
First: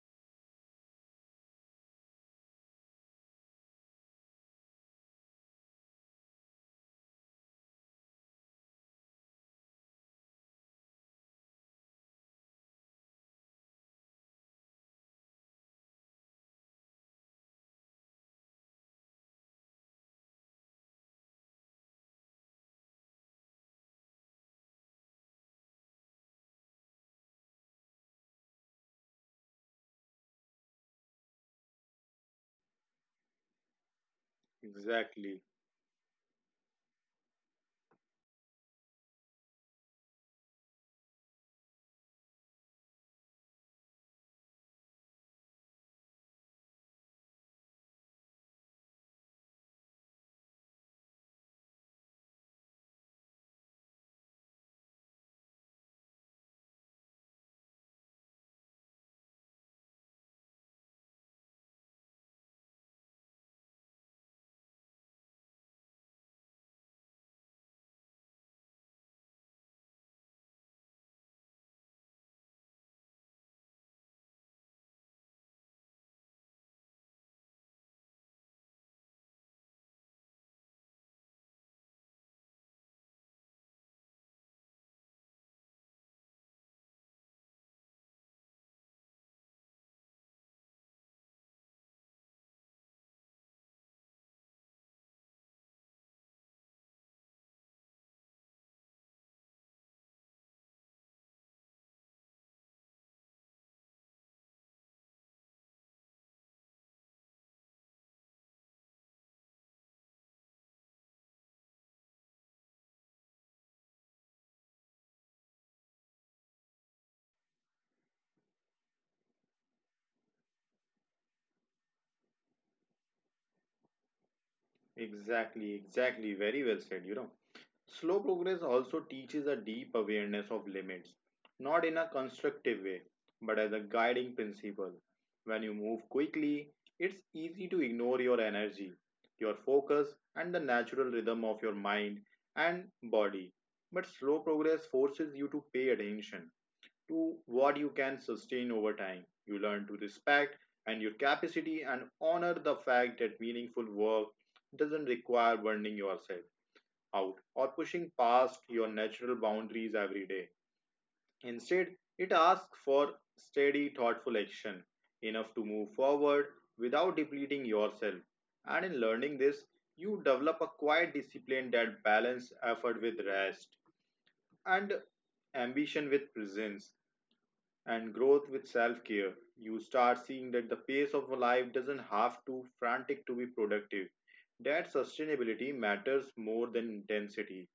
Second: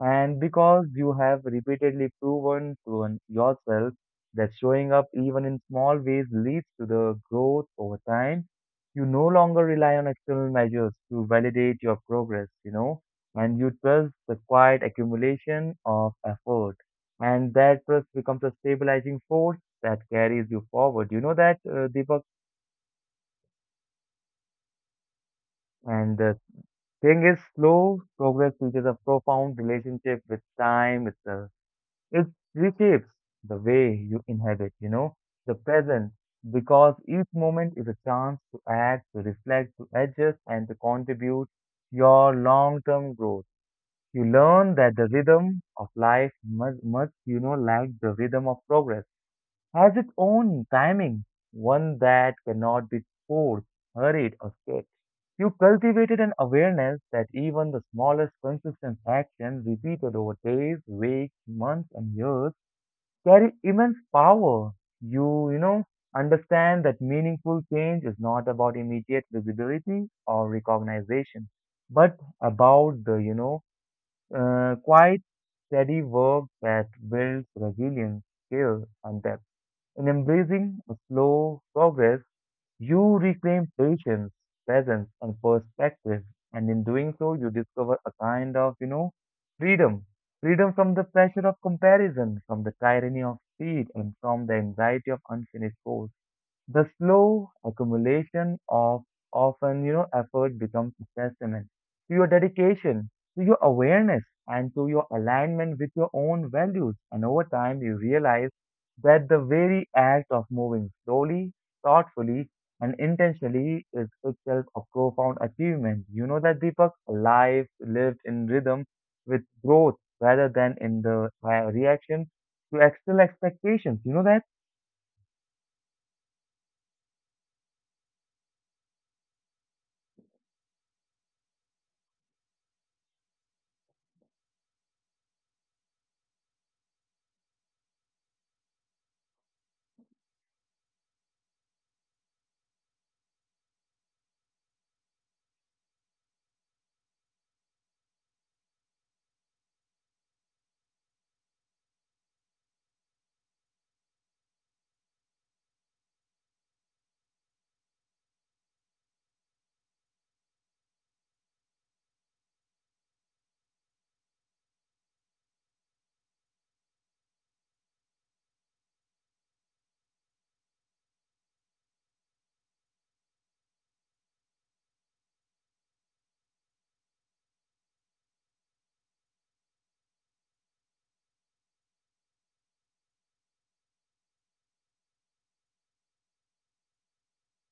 [SPEAKER 1] And because you have repeatedly proven to yourself that showing up even in small ways leads to the growth over time, you no longer rely on external measures to validate your progress, you know, and you trust the quiet accumulation of effort. And that trust becomes a stabilizing force that carries you forward. You know that, Deepak? And the thing is, slow progress teaches a profound relationship with time, with the it reshapes the way you inhabit, you know,
[SPEAKER 2] Exactly,
[SPEAKER 1] the present, because each moment is a chance to act, to reflect, to adjust, and to contribute your long-term growth. You learn that the rhythm of life much, you know, like the rhythm of progress, has its own timing, one that cannot be forced, hurried, or skipped. You cultivated an awareness that even the smallest consistent action repeated over days, weeks, months, and years carry immense power. You know, understand that meaningful change is not about immediate visibility or recognition, but about the, you know, quiet, steady work that builds resilience, skill, and depth. In embracing a slow progress, you reclaim patience, presence, and perspective, and in doing so, you discover a kind of, you know, freedom. Freedom from the pressure of comparison, from the tyranny of speed, and from the anxiety of unfinished goals. The slow accumulation of often, you know, effort becomes a testament to your dedication, to your awareness, and to your alignment with your own values. And over time, you realize that the very act of moving slowly, thoughtfully, and intentionally is itself a profound achievement. You know that, Deepak, life lived in rhythm with growth rather than in the reaction to external expectations. You know that?
[SPEAKER 2] exactly, exactly. Very well said, you know. Slow progress also teaches a deep awareness of limits, not in a constructive way, but as a guiding principle. When you move quickly, it's easy to ignore your energy, your focus, and the natural rhythm of your mind and body. But slow progress forces you to pay attention to what you can sustain over time. You learn to respect and your capacity and honor the fact that meaningful work doesn't require burning yourself out or pushing past your natural boundaries every day. Instead, it asks for steady, thoughtful action, enough to move forward without depleting yourself. And in learning this, you develop a quiet discipline that balances effort with rest, and ambition with presence, and growth with self care. You start seeing that the pace of life doesn't have to frantic to be productive, that sustainability matters more than intensity,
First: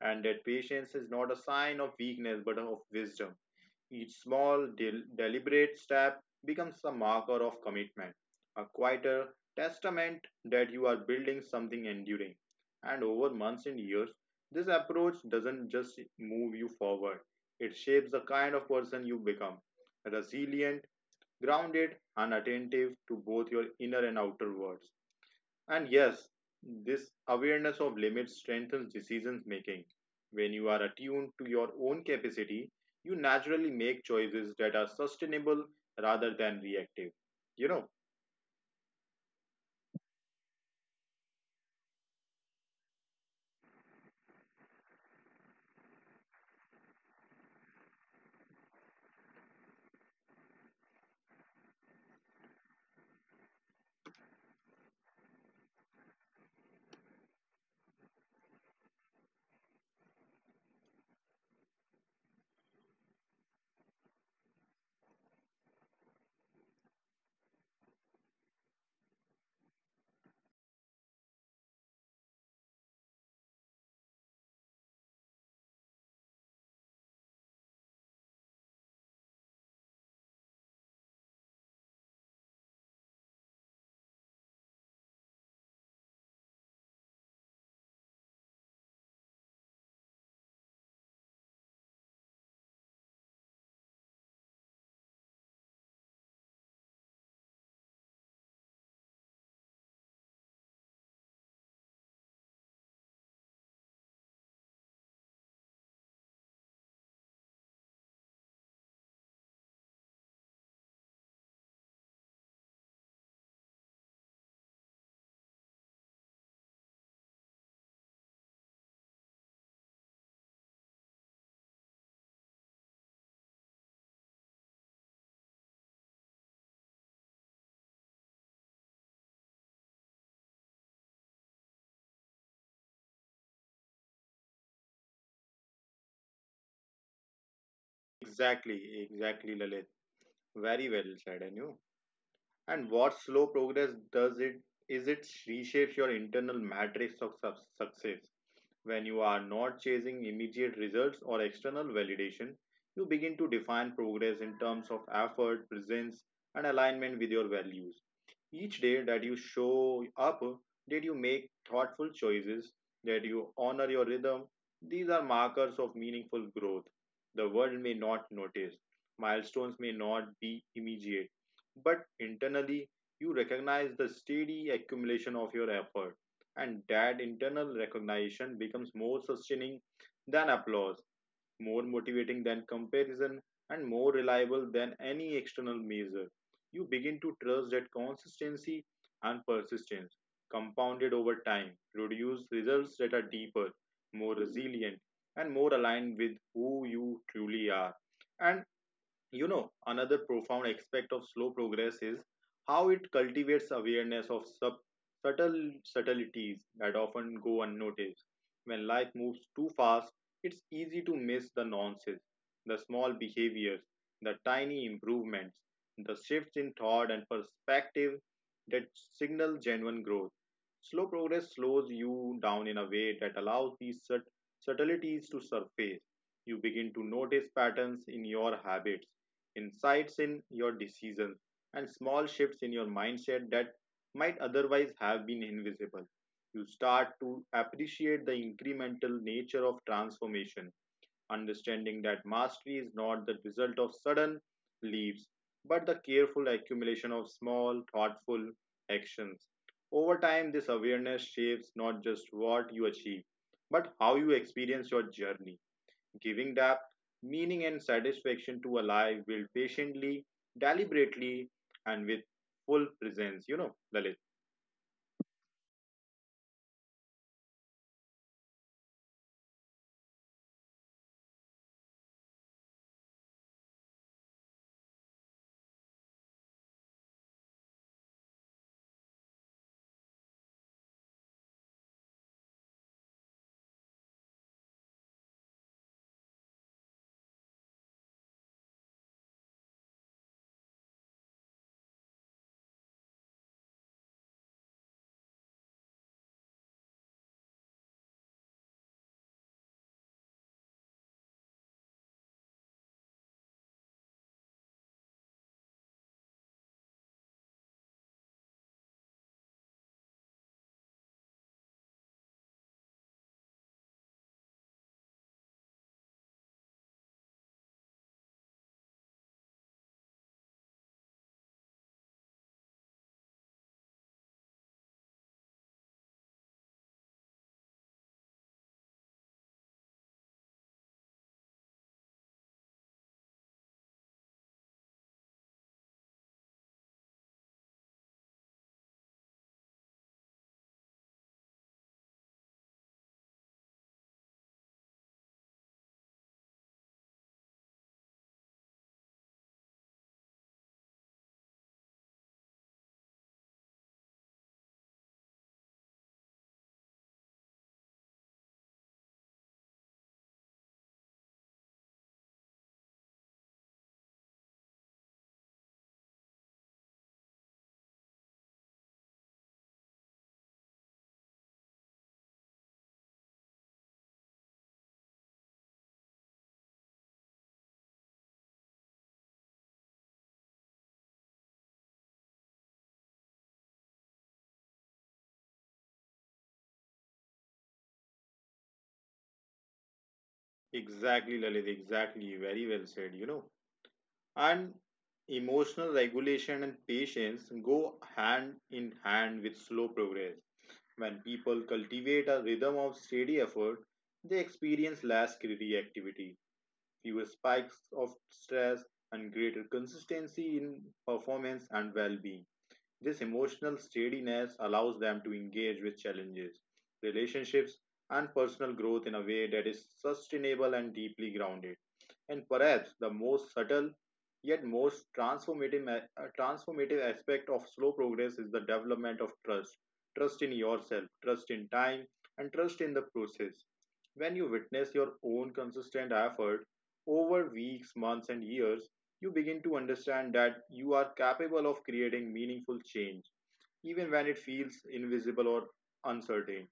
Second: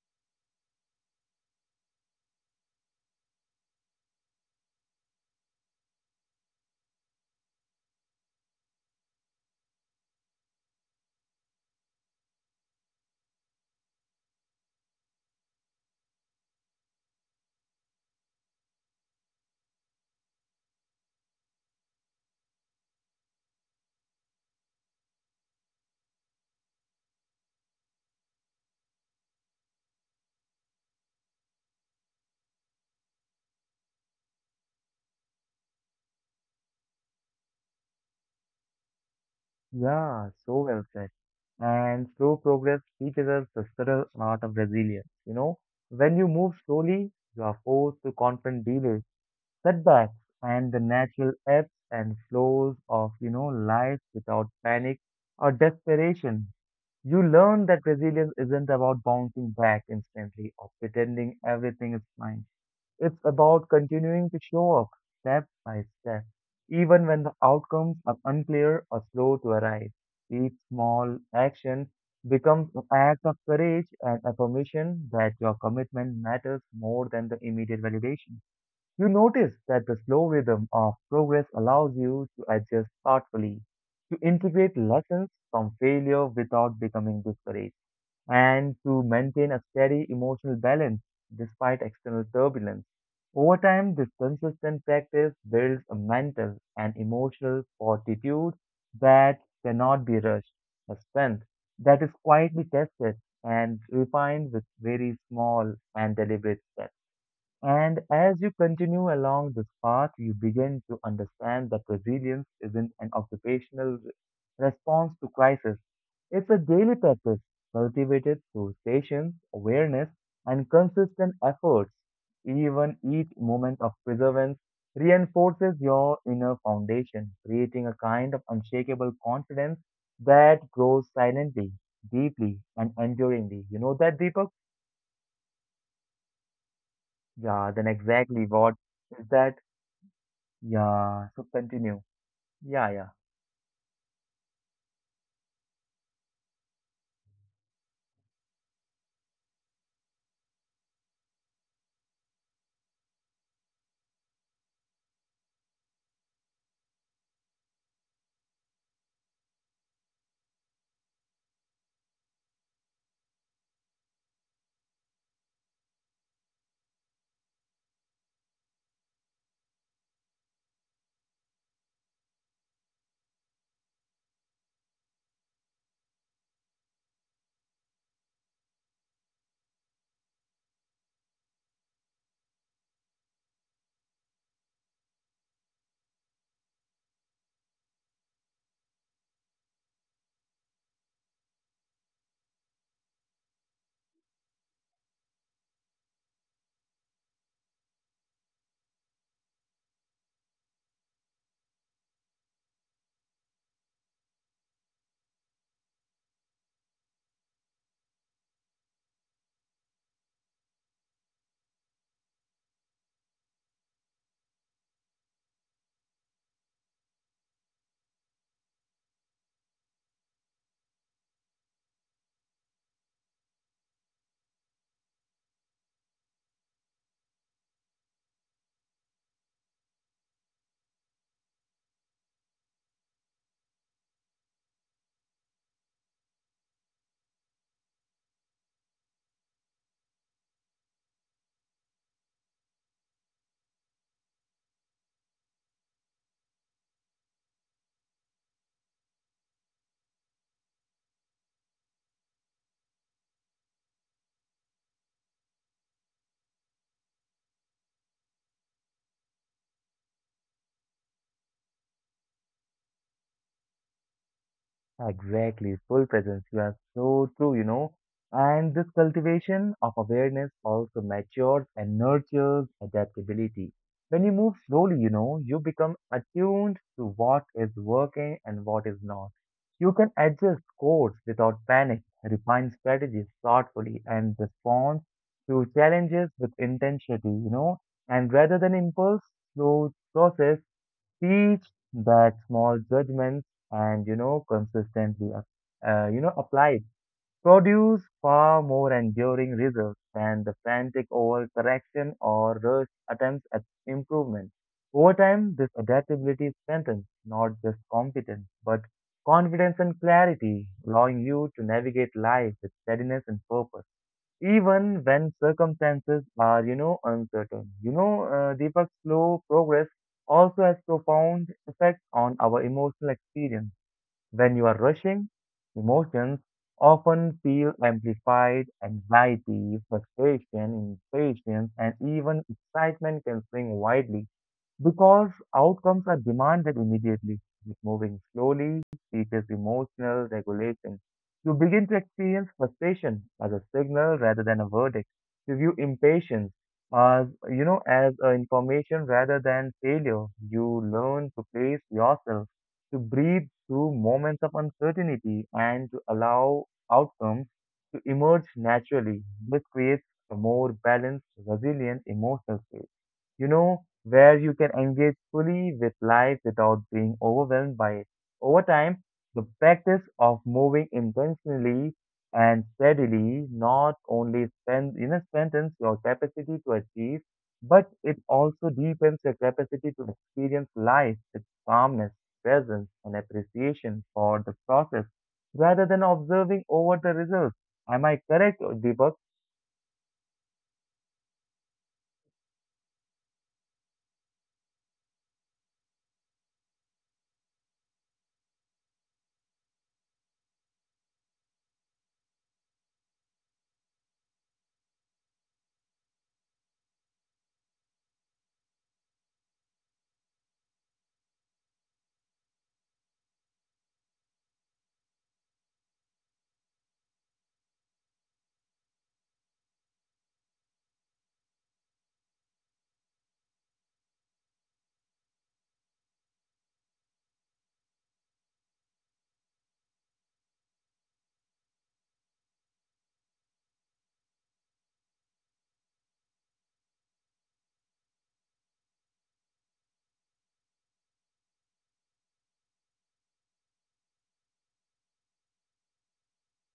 [SPEAKER 2] and that patience is not a sign of weakness but of wisdom. Each deliberate step becomes a marker of commitment, a quieter testament that you are building something enduring. And over months and years, this approach doesn't just move you forward, it shapes the kind of person you become resilient, grounded, and attentive to both your inner and outer worlds. And yes, this awareness of limits strengthens decision making. When you are attuned to your own capacity, you naturally make choices that are sustainable rather than reactive. You know,
[SPEAKER 1] Yeah, so well said. And slow progress teaches us the subtle art of resilience. You know, when you move slowly, you are forced to confront delays, setbacks, and the natural ebbs and flows of, you know, life without panic or desperation. You learn that resilience isn't about bouncing back instantly or pretending everything is fine. It's about continuing to show up step by step, even when the outcomes are unclear or slow to arrive. Each small action becomes an act of courage and affirmation that your commitment matters more than the immediate validation. You notice that the slow rhythm of progress allows you to adjust thoughtfully, to integrate lessons from failure without becoming discouraged and to maintain a steady emotional balance despite external turbulence. Over time, this consistent practice builds a mental and emotional fortitude that cannot be rushed, a strength that is quietly tested and refined with very small and deliberate steps. And as you continue along this path, you begin to understand that resilience isn't an response to crisis. It's a daily practice cultivated through patience, awareness, and consistent efforts. Even each moment of perseverance reinforces your inner foundation, creating a kind of unshakable confidence that grows silently, deeply, and enduringly. You know that, Deepak? Yeah, then exactly what
[SPEAKER 2] exactly,
[SPEAKER 1] is
[SPEAKER 2] exactly,
[SPEAKER 1] that?
[SPEAKER 2] Lalit. Very well
[SPEAKER 1] Yeah,
[SPEAKER 2] said,
[SPEAKER 1] so
[SPEAKER 2] and you.
[SPEAKER 1] continue.
[SPEAKER 2] And
[SPEAKER 1] Yeah, yeah,
[SPEAKER 2] what slow progress does it is it reshapes your internal matrix of success. When you are not chasing immediate results or external validation, you begin to define progress in terms of effort, presence, and alignment with your values. Each day that you show up, that you make thoughtful choices, that you honor your rhythm, these are markers of meaningful growth. The world may not notice, milestones may not be immediate, but internally, you recognize the steady accumulation of your effort and that internal recognition becomes more sustaining than applause, more motivating than comparison, and more reliable than any external measure. You begin to trust that consistency and persistence, compounded over time, produce results that are deeper, more resilient, and more aligned with who you truly are. And you know, another profound aspect of slow progress is how it cultivates awareness of subtleties that often go unnoticed. When life moves too fast, it's easy to miss the nuances, the small behaviors, the tiny improvements, the shifts in thought and perspective that signal genuine growth. Slow progress slows you down in a way that allows these subtleties to surface. You begin to notice patterns in your habits insights in your decisions, and small shifts in your mindset that might otherwise have been invisible. You start to appreciate the incremental nature of transformation, understanding that mastery is not the result of sudden leaps, but the careful accumulation of small, thoughtful actions. Over time, this awareness shapes not just what you achieve, but how you experience your journey giving depth, meaning, and satisfaction to a life built patiently, deliberately, and with full presence. You know, Lalit.
[SPEAKER 1] exactly. Full presence. You are so true, you know. And this cultivation of awareness also matures and nurtures adaptability. When you move slowly, you know, you become attuned to what is working and what is not. You can adjust course without panic, refine strategies thoughtfully, and respond to challenges with intensity, you know. And rather than impulse, slow process teach that small judgments and you know consistently you know, applied produce far more enduring results than the frantic overcorrection or rushed attempts at improvement. Over time, this adaptability strengthens not just competence but confidence and clarity, allowing you to navigate life with steadiness and purpose even when circumstances are, you know, uncertain. You know, Deepak's slow progress also has profound effects on our emotional experience. When you are rushing, emotions often feel amplified. Anxiety, frustration, impatience, and even excitement can swing widely because outcomes are demanded immediately. With moving slowly teaches emotional regulation. You begin to experience frustration as a signal rather than a verdict. You view impatience as, you know, as information rather than failure. You learn to pace yourself, to breathe through moments of uncertainty, and to allow outcomes to emerge naturally. This creates a more balanced, resilient emotional state, you know, where you can engage fully with life without being overwhelmed by it. Over time, the practice of moving intentionally and steadily not only you know, strengthens your capacity to achieve, but it also deepens your capacity to experience life with calmness, presence, and appreciation for the process rather than observing over the results. Am I correct, Deepak?
[SPEAKER 2] Exactly, Lalit. Exactly. Very well said. You know, and emotional regulation and patience go hand in hand with slow progress. When people cultivate a rhythm of steady effort, they experience less reactivity, fewer spikes of stress, and greater consistency in performance and well being. This emotional steadiness allows them to engage with challenges, relationships, and personal growth in a way that is sustainable and deeply grounded. And perhaps the most subtle yet most transformative aspect of slow progress is the development of trust, trust in yourself, trust in time, and trust in the process. When you witness your own consistent effort over weeks, months, and years, you begin to understand that you are capable of creating meaningful change even when it feels invisible or uncertain.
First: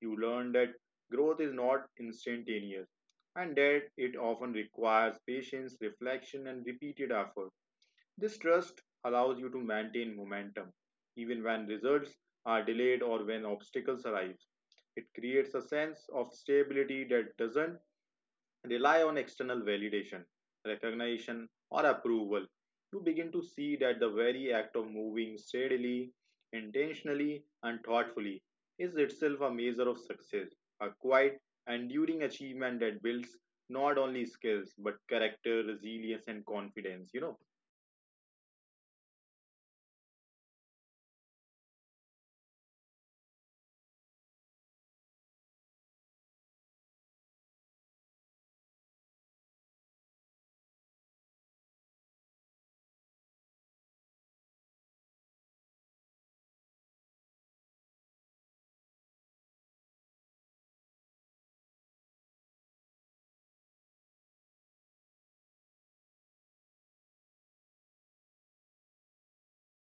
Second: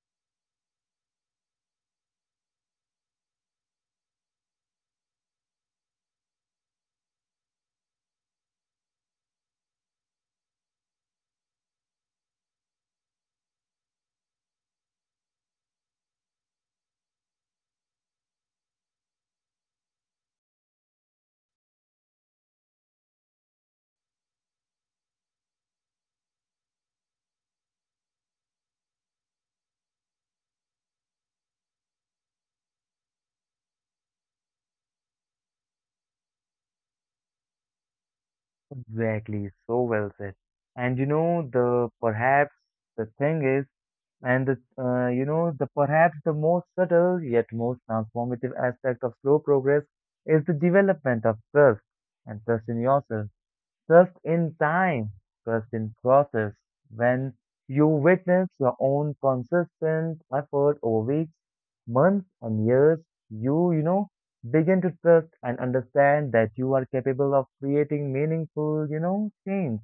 [SPEAKER 2] You learn that growth is not instantaneous and that it often requires patience, reflection, and repeated effort. This trust allows you to maintain momentum even when results are delayed or when obstacles arise. It creates a sense of stability that doesn't rely on external validation, recognition, or approval. You begin to see that the very act of moving steadily, intentionally, and thoughtfully is itself a measure of success, a quiet, enduring achievement that builds not only skills but character, resilience, and confidence. You know,
[SPEAKER 1] Exactly, so well said. And you know, the perhaps the thing is, and the you know, the perhaps the most subtle yet most transformative aspect of slow progress is the development of trust and trust in yourself, just in time, trust in process. When you witness your own consistent effort over weeks, months, and years, you know, begin to trust and understand that you are capable of creating meaningful, you know, change.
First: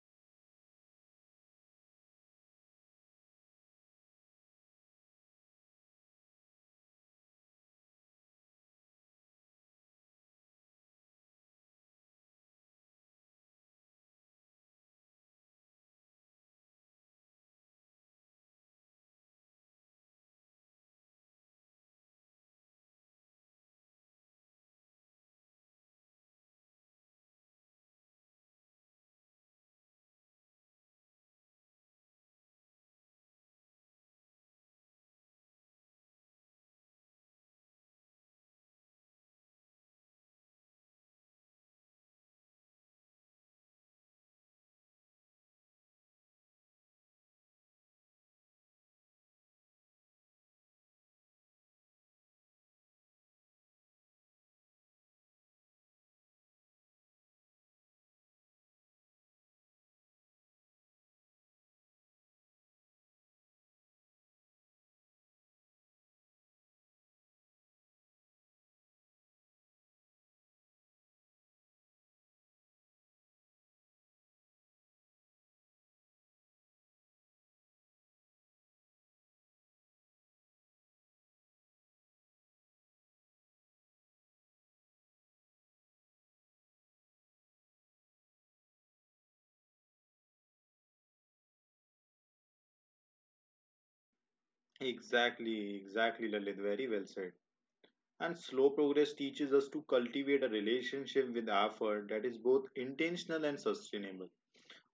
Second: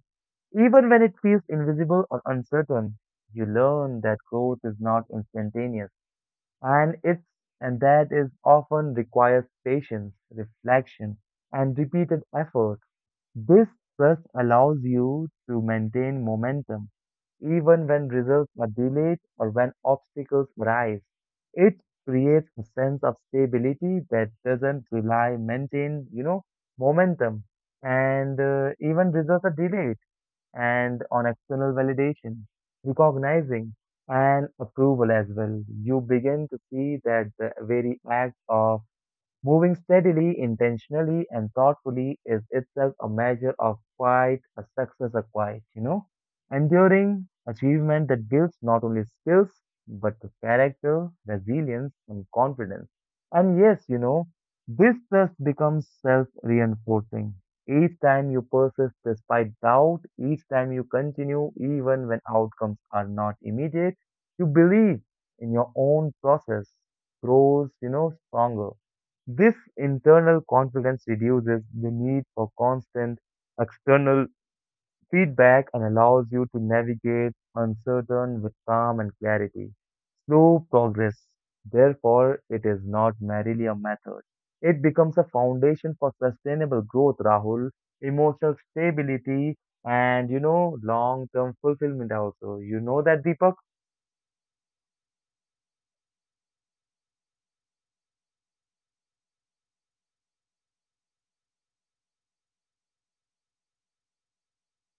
[SPEAKER 1] Even when it feels invisible or uncertain, you learn that growth is not instantaneous and it's and that is often requires patience, reflection, and repeated effort. This trust allows you to maintain momentum even when results are delayed or when obstacles arise. It creates a sense of stability that doesn't rely maintain, momentum and even results are delayed and on external validation, recognizing and approval as well. You begin to see that the very act of moving steadily, intentionally, and thoughtfully is itself a measure of quite a success acquired. Enduring achievement that builds not only skills, but the character, resilience, and confidence. And yes, this trust becomes self reinforcing. Each time you persist despite doubt, each time you continue, even when outcomes are not immediate, you believe in your own process grows, stronger. This internal confidence reduces the need for constant external feedback and allows you to navigate uncertain with calm and clarity. Slow progress. Therefore, it is not merely a method. It becomes a foundation for sustainable growth, Rahul, emotional stability, and long term fulfillment also. You know that, Deepak?
[SPEAKER 2] exactly, exactly, Lalit, very well said. And slow progress teaches us to cultivate a relationship with effort that is both intentional and sustainable.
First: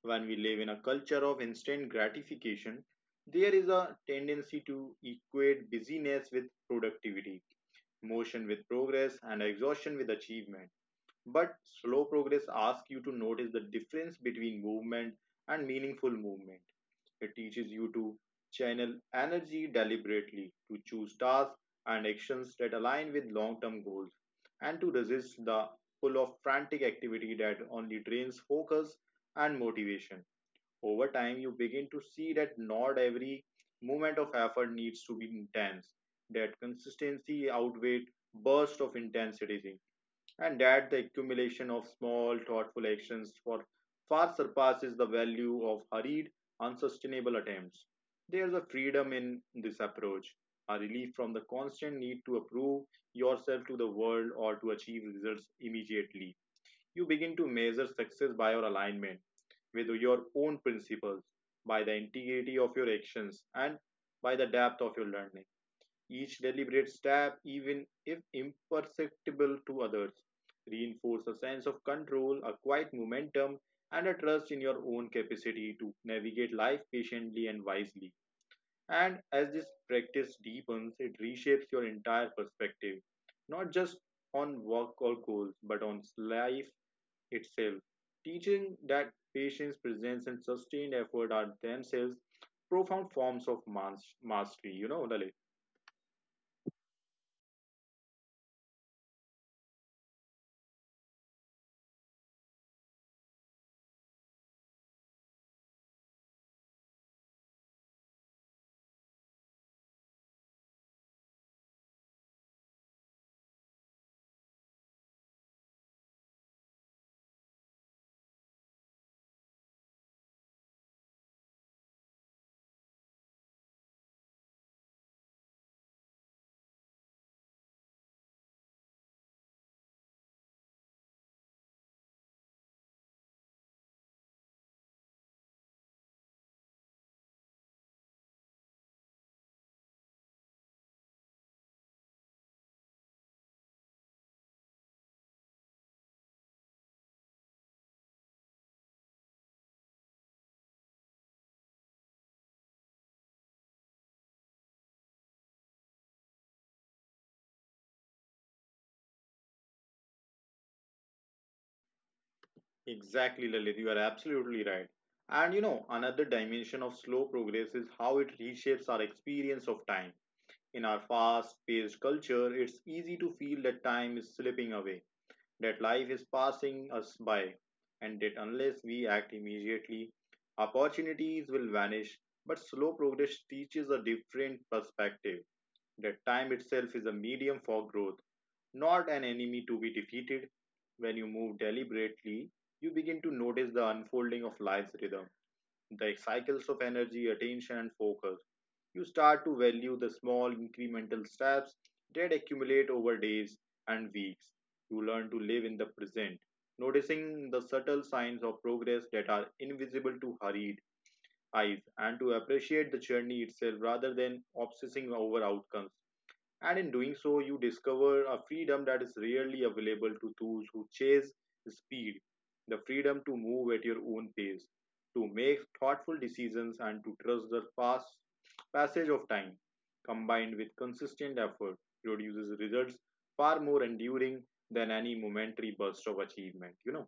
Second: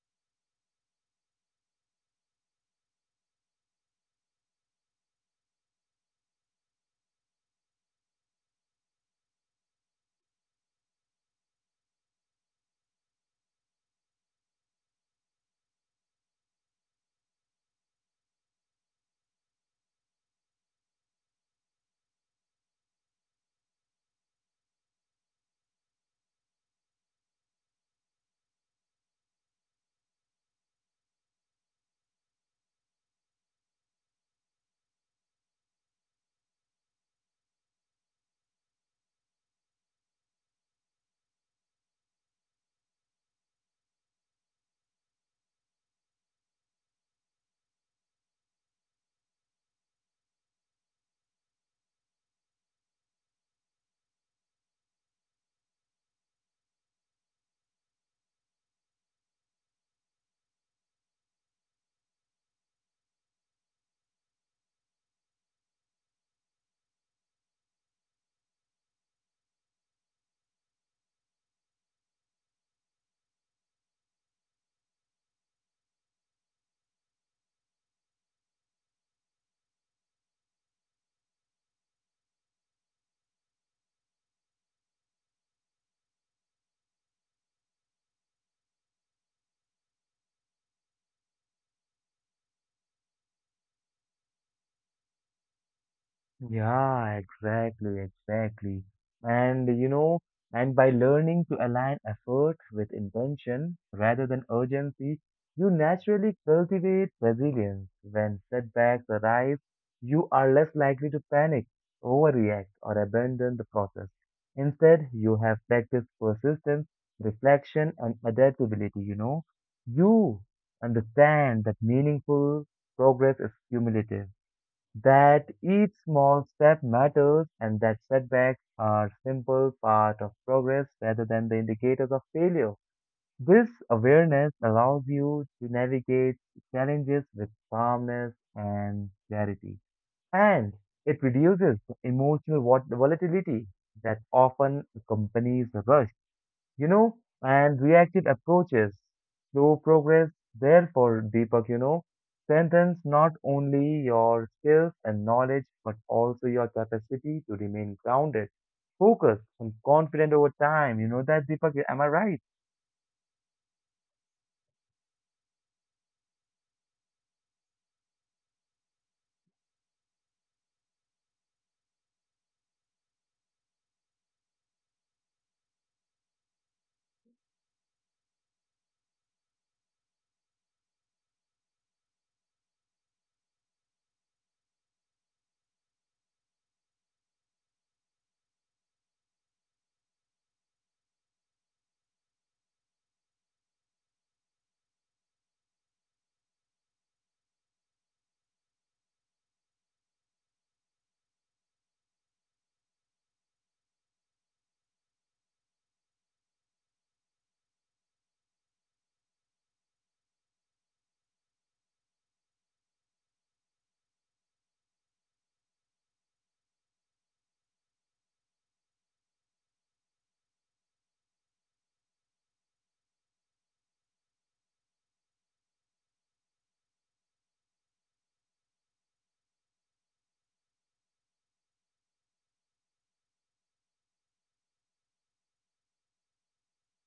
[SPEAKER 2] When we live in a culture of instant gratification, there is a tendency to equate busyness with productivity, motion with progress, and exhaustion with achievement. But slow progress asks you to notice the difference between movement and meaningful movement. It teaches you to channel energy deliberately, to choose tasks and actions that align with long term goals, and to resist the pull of frantic activity that only drains focus and motivation. Over time, you begin to see that not every moment of effort needs to be intense, that consistency outweighs bursts of intensity, and that the accumulation of small, thoughtful actions for far surpasses the value of hurried, unsustainable attempts. There's a freedom in this approach, a relief from the constant need to approve yourself to the world or to achieve results immediately. You begin to measure success by your alignment with your own principles, by the integrity of your actions, and by the depth of your learning. Each deliberate step, even if imperceptible to others, reinforces a sense of control, a quiet momentum, and a trust in your own capacity to navigate life patiently and wisely. And as this practice deepens, it reshapes your entire perspective, not just on work or goals, but on life itself, teaching that patience, presence, and sustained effort are themselves profound forms of mastery. You know, Lalit.
[SPEAKER 1] Yeah, exactly, exactly. And you know, and by learning to align effort with intention rather than urgency, you naturally cultivate resilience. When setbacks arise, you are less likely to panic, overreact, or abandon the process. Instead, you have practiced persistence, reflection, and adaptability, you know. You understand that meaningful progress is cumulative that each small step matters and that setbacks are simple part of progress rather than the indicators of failure. This awareness allows you to navigate challenges with calmness and clarity. And it reduces the emotional volatility that often accompanies a rush and reactive approaches, slow progress. Therefore, Deepak, strengthens not only your skills and knowledge, but also your capacity to remain grounded, focused, and confident over time. You know that, Deepak, am I right?
[SPEAKER 2] Exactly, Lalit. You are absolutely right. And you know, another dimension of slow progress is how it reshapes our experience of time. In our fast paced culture, it's easy to feel that time is slipping away, that life is passing us by, and that unless we act immediately, opportunities will vanish. But slow progress teaches a different perspective, that time itself is a medium for growth, not an enemy to be defeated. When you move deliberately, you begin to notice the unfolding of life's rhythm, the cycles of energy, attention, and focus. You start to value the small incremental steps that accumulate over days and weeks. You learn to live in the present, noticing the subtle signs of progress that are invisible to hurried eyes, and to appreciate the journey itself rather than obsessing over outcomes. And in doing so, you discover a freedom that is rarely available to those who chase speed, the freedom to move at your own pace, to make thoughtful decisions, and to trust the past passage of time combined with consistent effort produces results far more enduring than any momentary burst of achievement, you know.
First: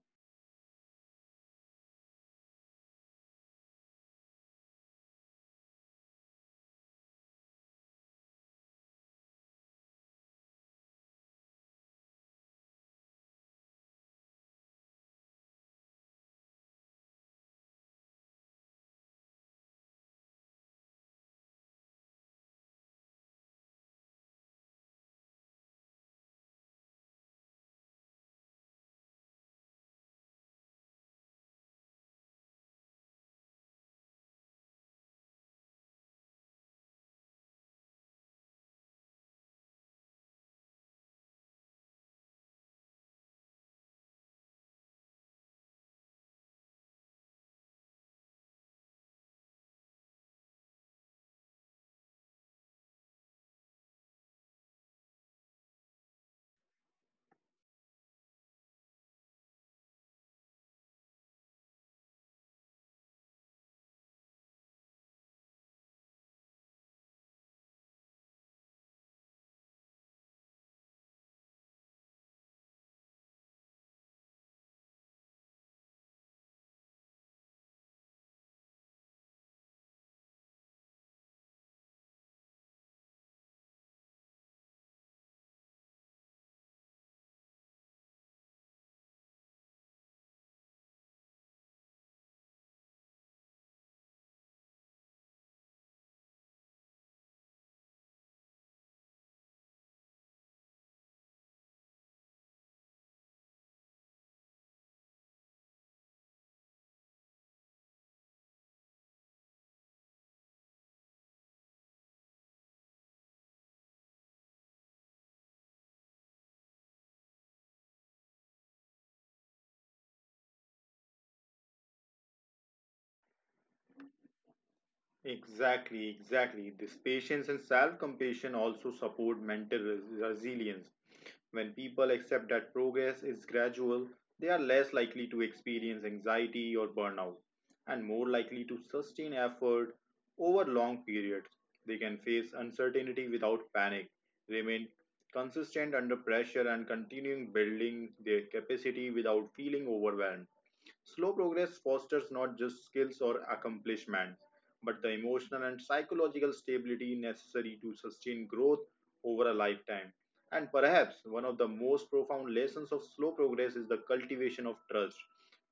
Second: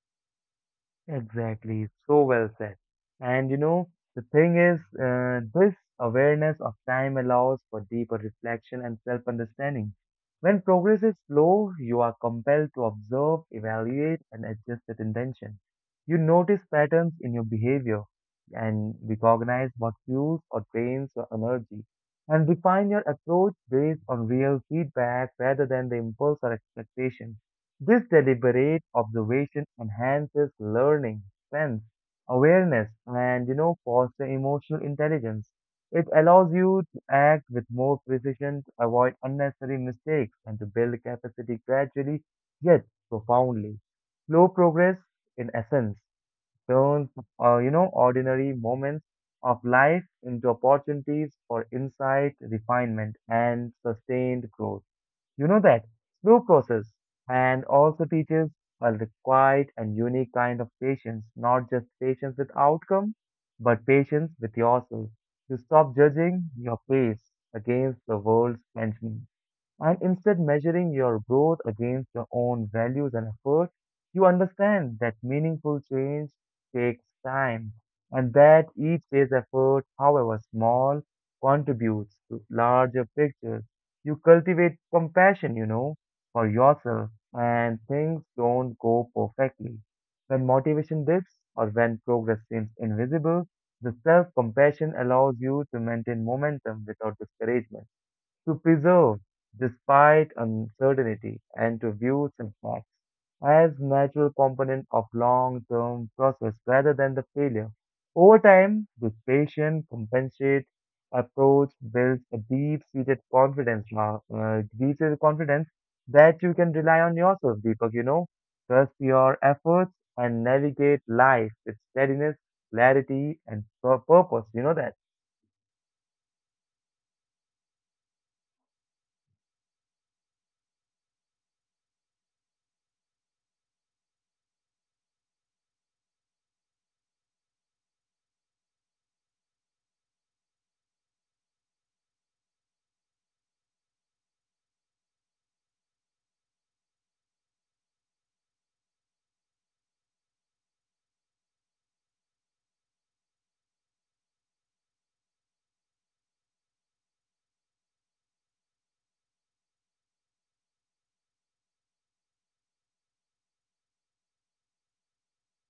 [SPEAKER 1] Exactly, so well said. And this awareness of time allows for deeper reflection and self understanding. When progress is slow, you are compelled to observe, evaluate, and adjust with intention. You notice patterns in your behavior and recognize what fuels or drains your energy and refine your approach based on real feedback rather than the impulse or expectation. This deliberate observation enhances learning, sense, awareness, and foster emotional intelligence. It allows you to act with more precision, to avoid unnecessary mistakes, and to build capacity gradually yet profoundly. Slow progress, in essence, turns ordinary moments of life into opportunities for insight, refinement, and sustained growth. You know that slow process and also teaches a quiet and unique kind of patience, not just patience with outcome, but patience with yourself. You stop judging your pace against the world's benchmark and instead measuring your growth against your own values and effort, you understand that meaningful change takes time and that each day's effort, however small, contributes to larger pictures. You cultivate compassion, for yourself and things don't go perfectly. When motivation dips or when progress seems invisible, the self-compassion allows you to maintain momentum without discouragement to preserve despite uncertainty and to view setbacks as natural component of long-term process rather than the failure. Over time, this patient compensate approach builds a deep-seated confidence, deep-seated confidence that you can rely on yourself, Deepak, trust your efforts and navigate life with steadiness, clarity, and purpose. You know that.
[SPEAKER 2] Exactly, exactly. This patience and self compassion also support mental resilience. When people accept that progress is gradual, they are less likely to experience anxiety or burnout, and more likely to sustain effort over long periods. They can face uncertainty without panic, remain consistent under pressure, and continuing building their capacity without feeling overwhelmed. Slow progress fosters not just skills or accomplishment, but the emotional and psychological stability necessary to sustain growth over a lifetime. And perhaps one of the most profound lessons of slow progress is the cultivation of trust,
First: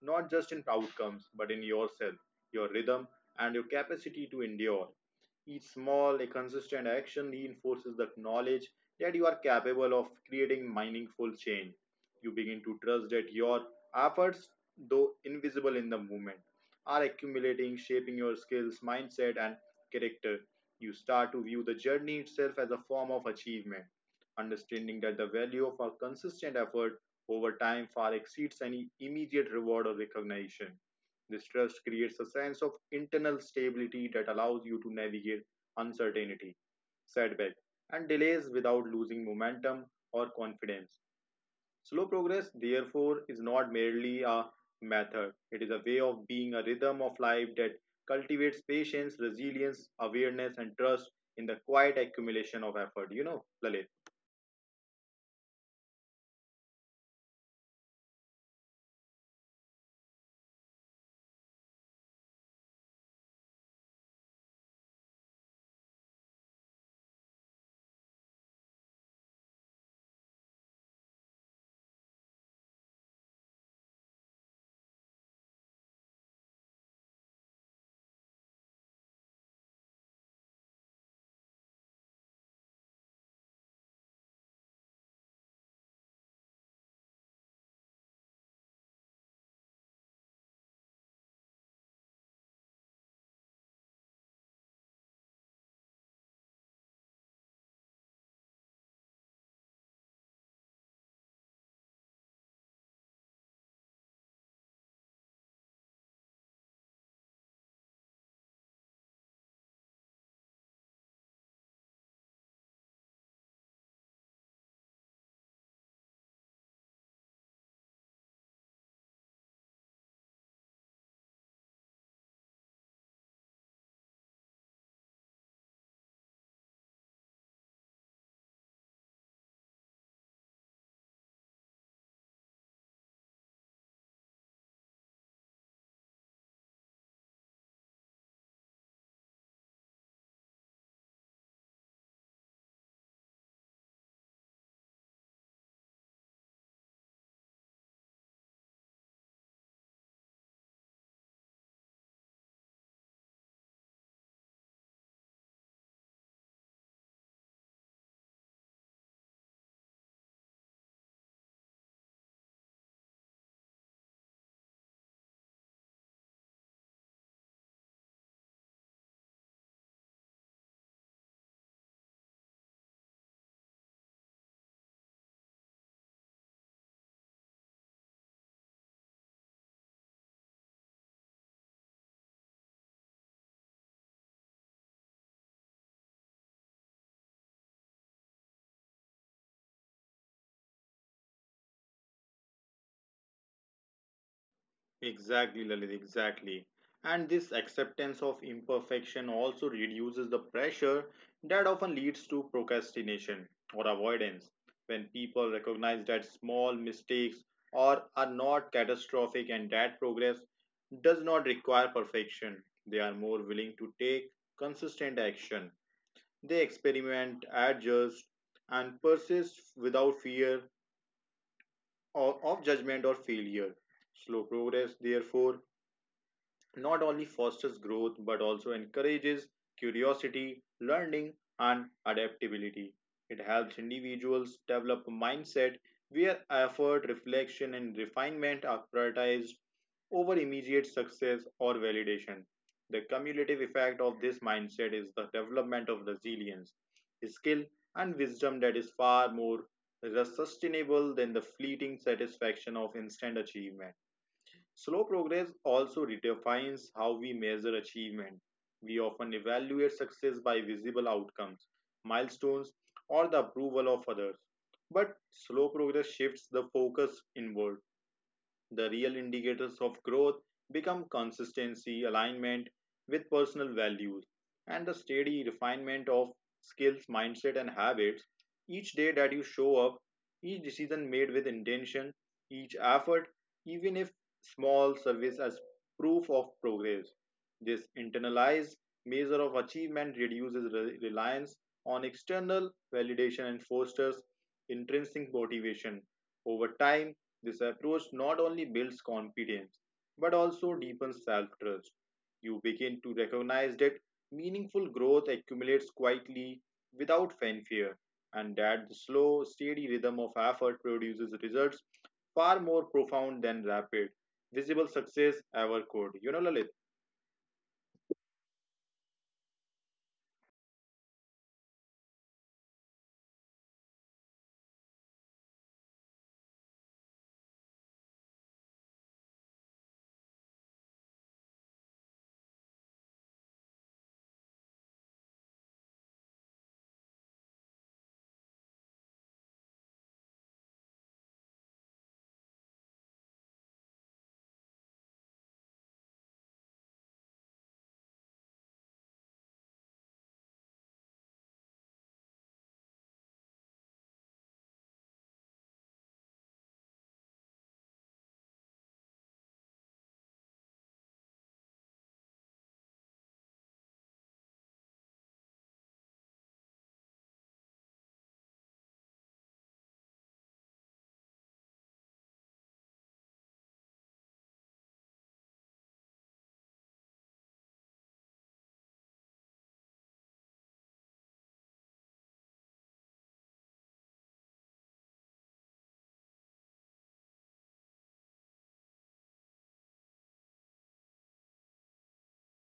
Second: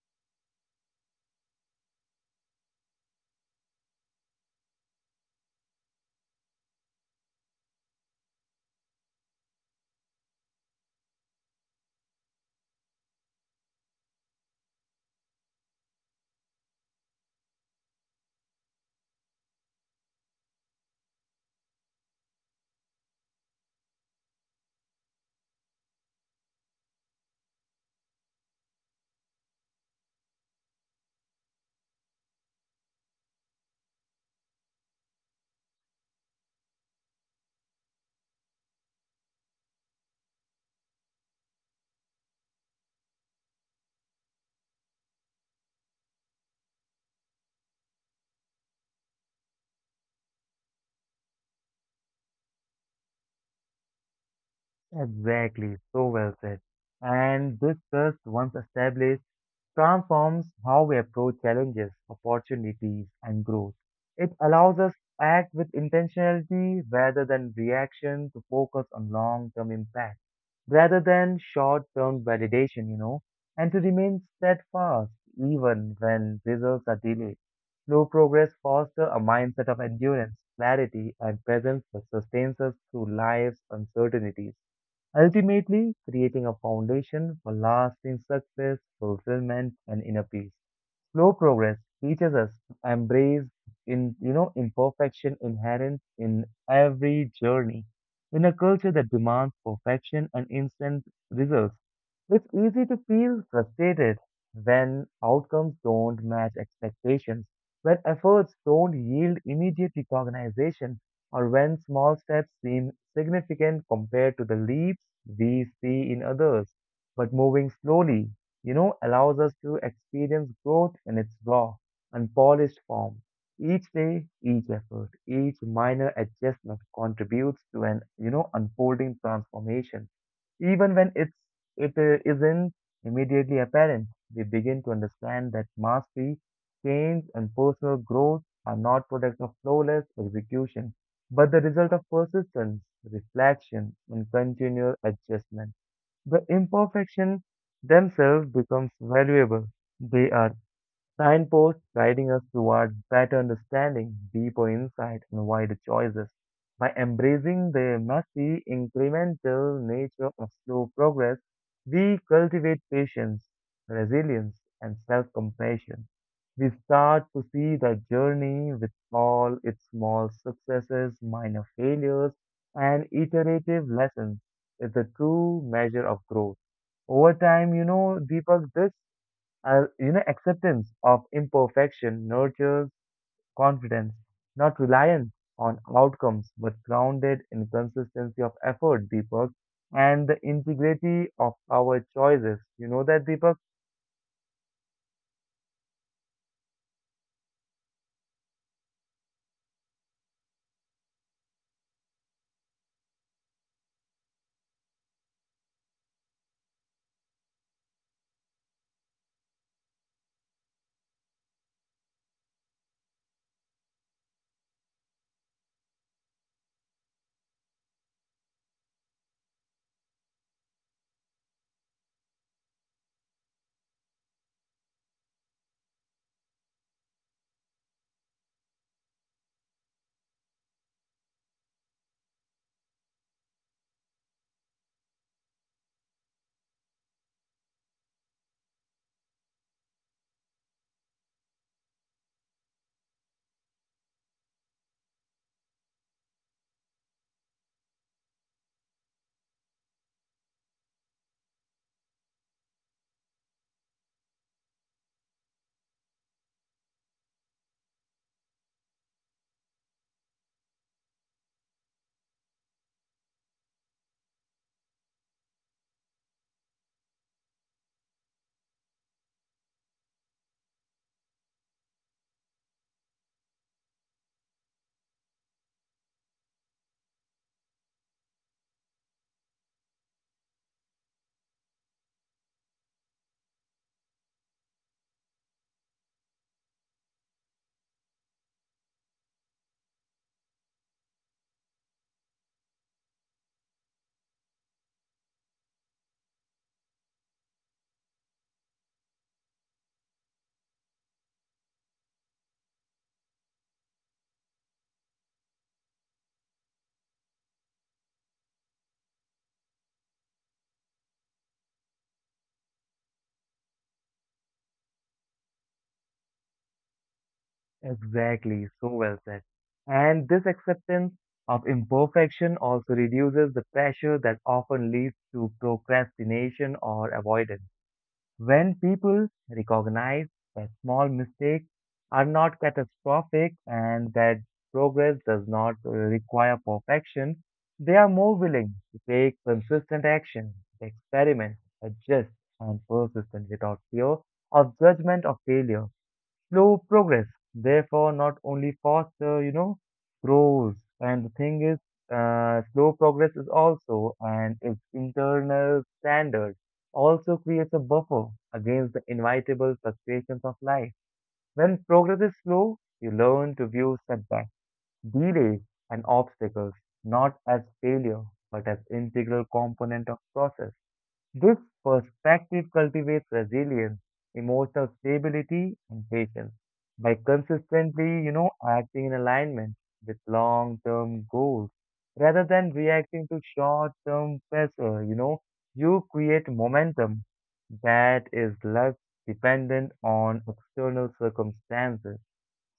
[SPEAKER 2] not just in outcomes, but in yourself, your rhythm, and your capacity to endure. Each small, a consistent action reinforces the knowledge that you are capable of creating meaningful change. You begin to trust that your efforts, though invisible in the movement, are accumulating, shaping your skills, mindset, and character. You start to view the journey itself as a form of achievement, understanding that the value of a consistent effort over time far exceeds any immediate reward or recognition. This trust creates a sense of internal stability that allows you to navigate uncertainty, setback, and delays without losing momentum or confidence. Slow progress, therefore, is not merely a method, it is a way of being, a rhythm of life that cultivates patience, resilience, awareness, and trust in the quiet accumulation of effort. You know, Lalit.
[SPEAKER 1] Exactly, so well said. And this trust, once established, transforms how we approach challenges, opportunities, and growth. It allows us to act with intentionality rather than reaction to focus on long term impact, rather than short term validation, and to remain steadfast even when results are delayed. Slow progress fosters a mindset of endurance, clarity, and presence that sustains us through life's uncertainties ultimately creating a foundation for lasting success, fulfillment, and inner peace. Slow progress teaches us to embrace in you know imperfection inherent in every journey. In a culture that demands perfection and instant results, it's easy to feel frustrated when outcomes don't match expectations, when efforts don't yield immediate recognition, or when small steps seem significant compared to the leaps we see in others. But moving slowly, allows us to experience growth in its raw, unpolished form. Each day, each effort, each minor adjustment contributes to an unfolding transformation. Even when it isn't immediately apparent, we begin to understand that mastery, change, and personal growth are not products of flawless execution but the result of persistence, reflection, and continual adjustment. The imperfection themselves becomes valuable. They are signposts guiding us towards better understanding, deeper insight, and wider choices. By embracing the messy, incremental nature of slow progress, we cultivate patience, resilience, and self compassion. We start to see the journey with all its small successes, minor failures, and iterative lessons is the true measure of growth. Over time, Deepak, this acceptance of imperfection nurtures confidence, not reliance on outcomes, but grounded in consistency of effort, Deepak, and the integrity of our choices. You know that, Deepak?
[SPEAKER 2] Exactly, Lalit, exactly. And this acceptance of imperfection also reduces the pressure that often leads to procrastination or avoidance. When people recognize that small mistakes or are not catastrophic, and that progress does not require perfection, they are more willing to take consistent action. They experiment, adjust, and persist without fear or of judgment or failure. Slow progress, therefore, not only fosters growth but also encourages curiosity, learning, and adaptability. It helps individuals develop a mindset where effort, reflection, and refinement are prioritized over immediate success or validation. The cumulative effect of this mindset is the development of resilience, skill, and wisdom that is far more sustainable than the fleeting satisfaction of instant achievement. Slow progress also redefines how we measure achievement. We often evaluate success by visible outcomes, milestones, or the approval of others. But slow progress shifts the focus inward. The real indicators of growth become consistency, alignment with personal values, and the steady refinement of skills, mindset, and habits. Each day that you show up, each decision made with intention, each effort, even if small, serves as proof of progress. This internalized measure of achievement reduces reliance on external validation and fosters intrinsic motivation. Over time, this approach not only builds confidence but also deepens self trust. You begin to recognize that meaningful growth accumulates quietly without fanfare, and that the slow, steady rhythm of effort produces results far more profound than rapid, visible success ever could. You know, Lalit?
[SPEAKER 1] Exactly, so well said. And this acceptance of imperfection also reduces the pressure that often leads to procrastination or avoidance. When people recognize that small mistakes are not catastrophic and that progress does not require perfection, they are more willing to take consistent action, experiment, adjust, and persist without fear of judgment or failure slow progress, therefore not only faster, grows. And the thing is, slow progress is also, and its internal standard also creates a buffer against the inevitable frustrations of life. When progress is slow, you learn to view setbacks, delays, and obstacles not as failure, but as integral component of process. This perspective cultivates resilience, emotional stability, and patience. By consistently, acting in alignment with long-term goals rather than reacting to short-term pressure, you create momentum that is less dependent on external circumstances.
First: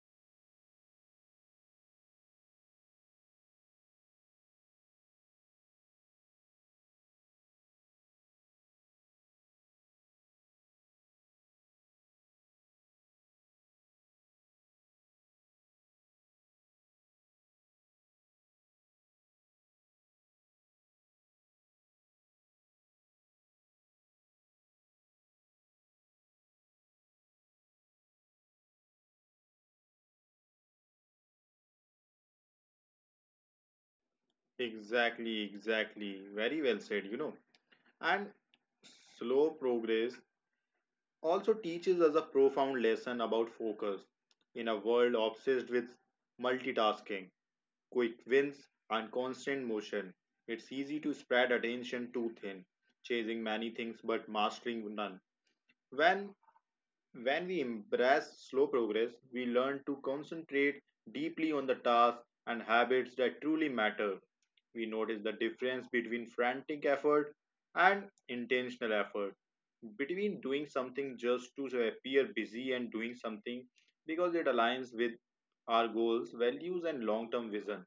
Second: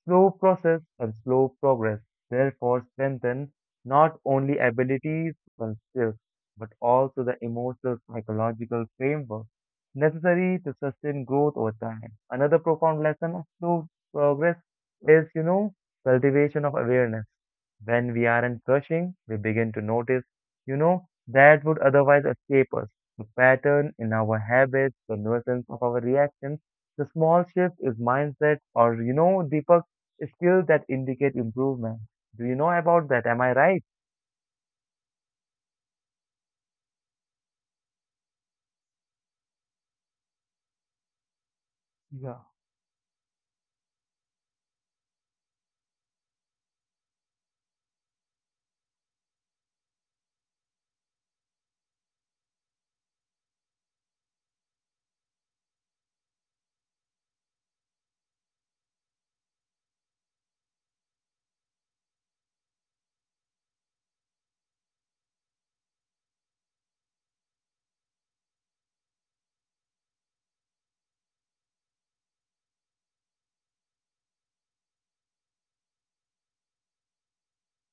[SPEAKER 1] Slow process and slow progress therefore strengthen not only abilities and skills, but also the emotional psychological framework necessary to sustain growth over time. Another profound lesson of slow progress is, cultivation of awareness. When we aren't rushing, we begin to notice, that would otherwise escape us. The pattern in our habits, the nuisance of our reactions, the small shift is mindset or deeper skills that indicate improvement. Do you know about that? Am I right?
[SPEAKER 2] Exactly, exactly. Very well said, you know. And slow progress also teaches us a
[SPEAKER 1] Yeah,
[SPEAKER 2] profound lesson about focus in a world obsessed with multitasking, quick wins, and constant motion. It's easy to spread attention too thin, chasing many things but mastering none. When when we embrace slow progress, we learn to concentrate deeply on the tasks and habits that truly matter. We notice the difference between frantic effort and intentional effort, between doing something just to appear busy and doing something because it aligns with our goals, values, and long term vision.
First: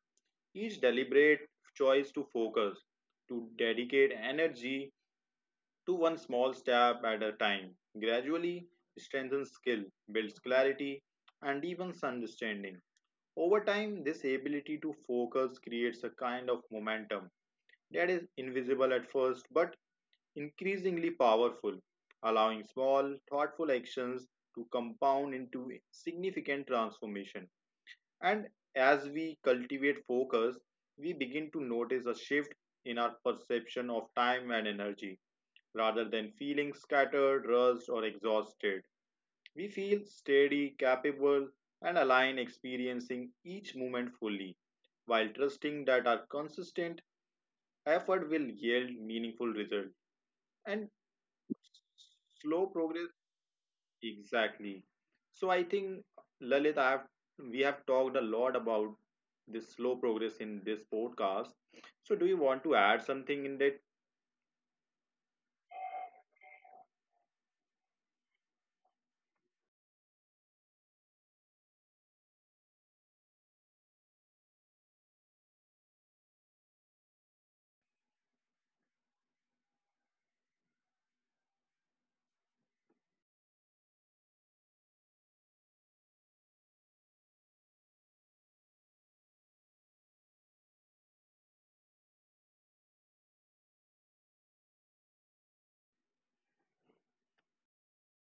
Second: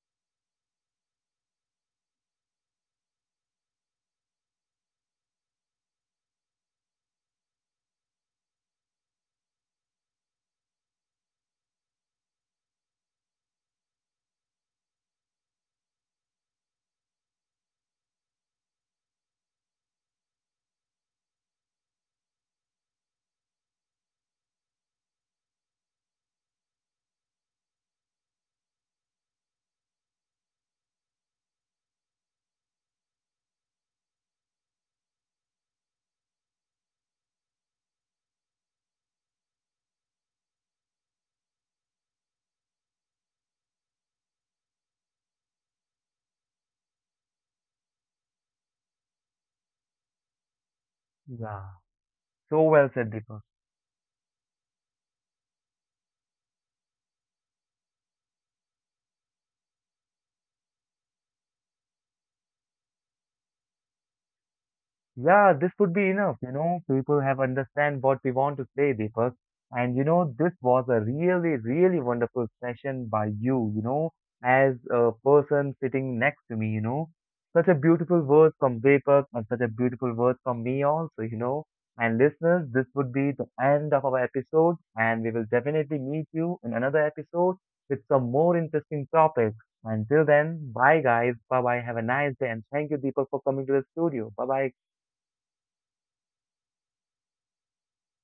[SPEAKER 2] Each deliberate choice to focus, to dedicate energy, to one small step at a time, gradually strengthens skill, builds clarity, and even understanding. Over time, this ability to focus creates a kind of momentum that is invisible at first but increasingly powerful, allowing small, thoughtful actions to compound into significant transformation. And as we cultivate focus, we begin to notice a shift in our perception of time and energy, rather than feeling scattered, rushed, or exhausted. We feel steady, capable, and aligned, experiencing each moment fully, while trusting that our consistent effort will yield meaningful results and
[SPEAKER 1] yeah. So
[SPEAKER 2] slow
[SPEAKER 1] well
[SPEAKER 2] progress.
[SPEAKER 1] said, Deepak.
[SPEAKER 2] Exactly. So I think, Lalit, I have we have talked a lot about this slow progress in this podcast. So do you want to add something in that?
[SPEAKER 1] Yeah, this would be enough. People have understand what we want to say, Deepak. And this was a really, really wonderful session by you, as a person sitting next to me. Such a beautiful word from Deepak and such a beautiful word from me also. And listeners, this would be the end of our episode, and we will definitely meet you in another episode with some more interesting topics. Until then, bye guys, bye bye, have a nice day, and thank you, Deepak, for coming to the studio. Bye bye.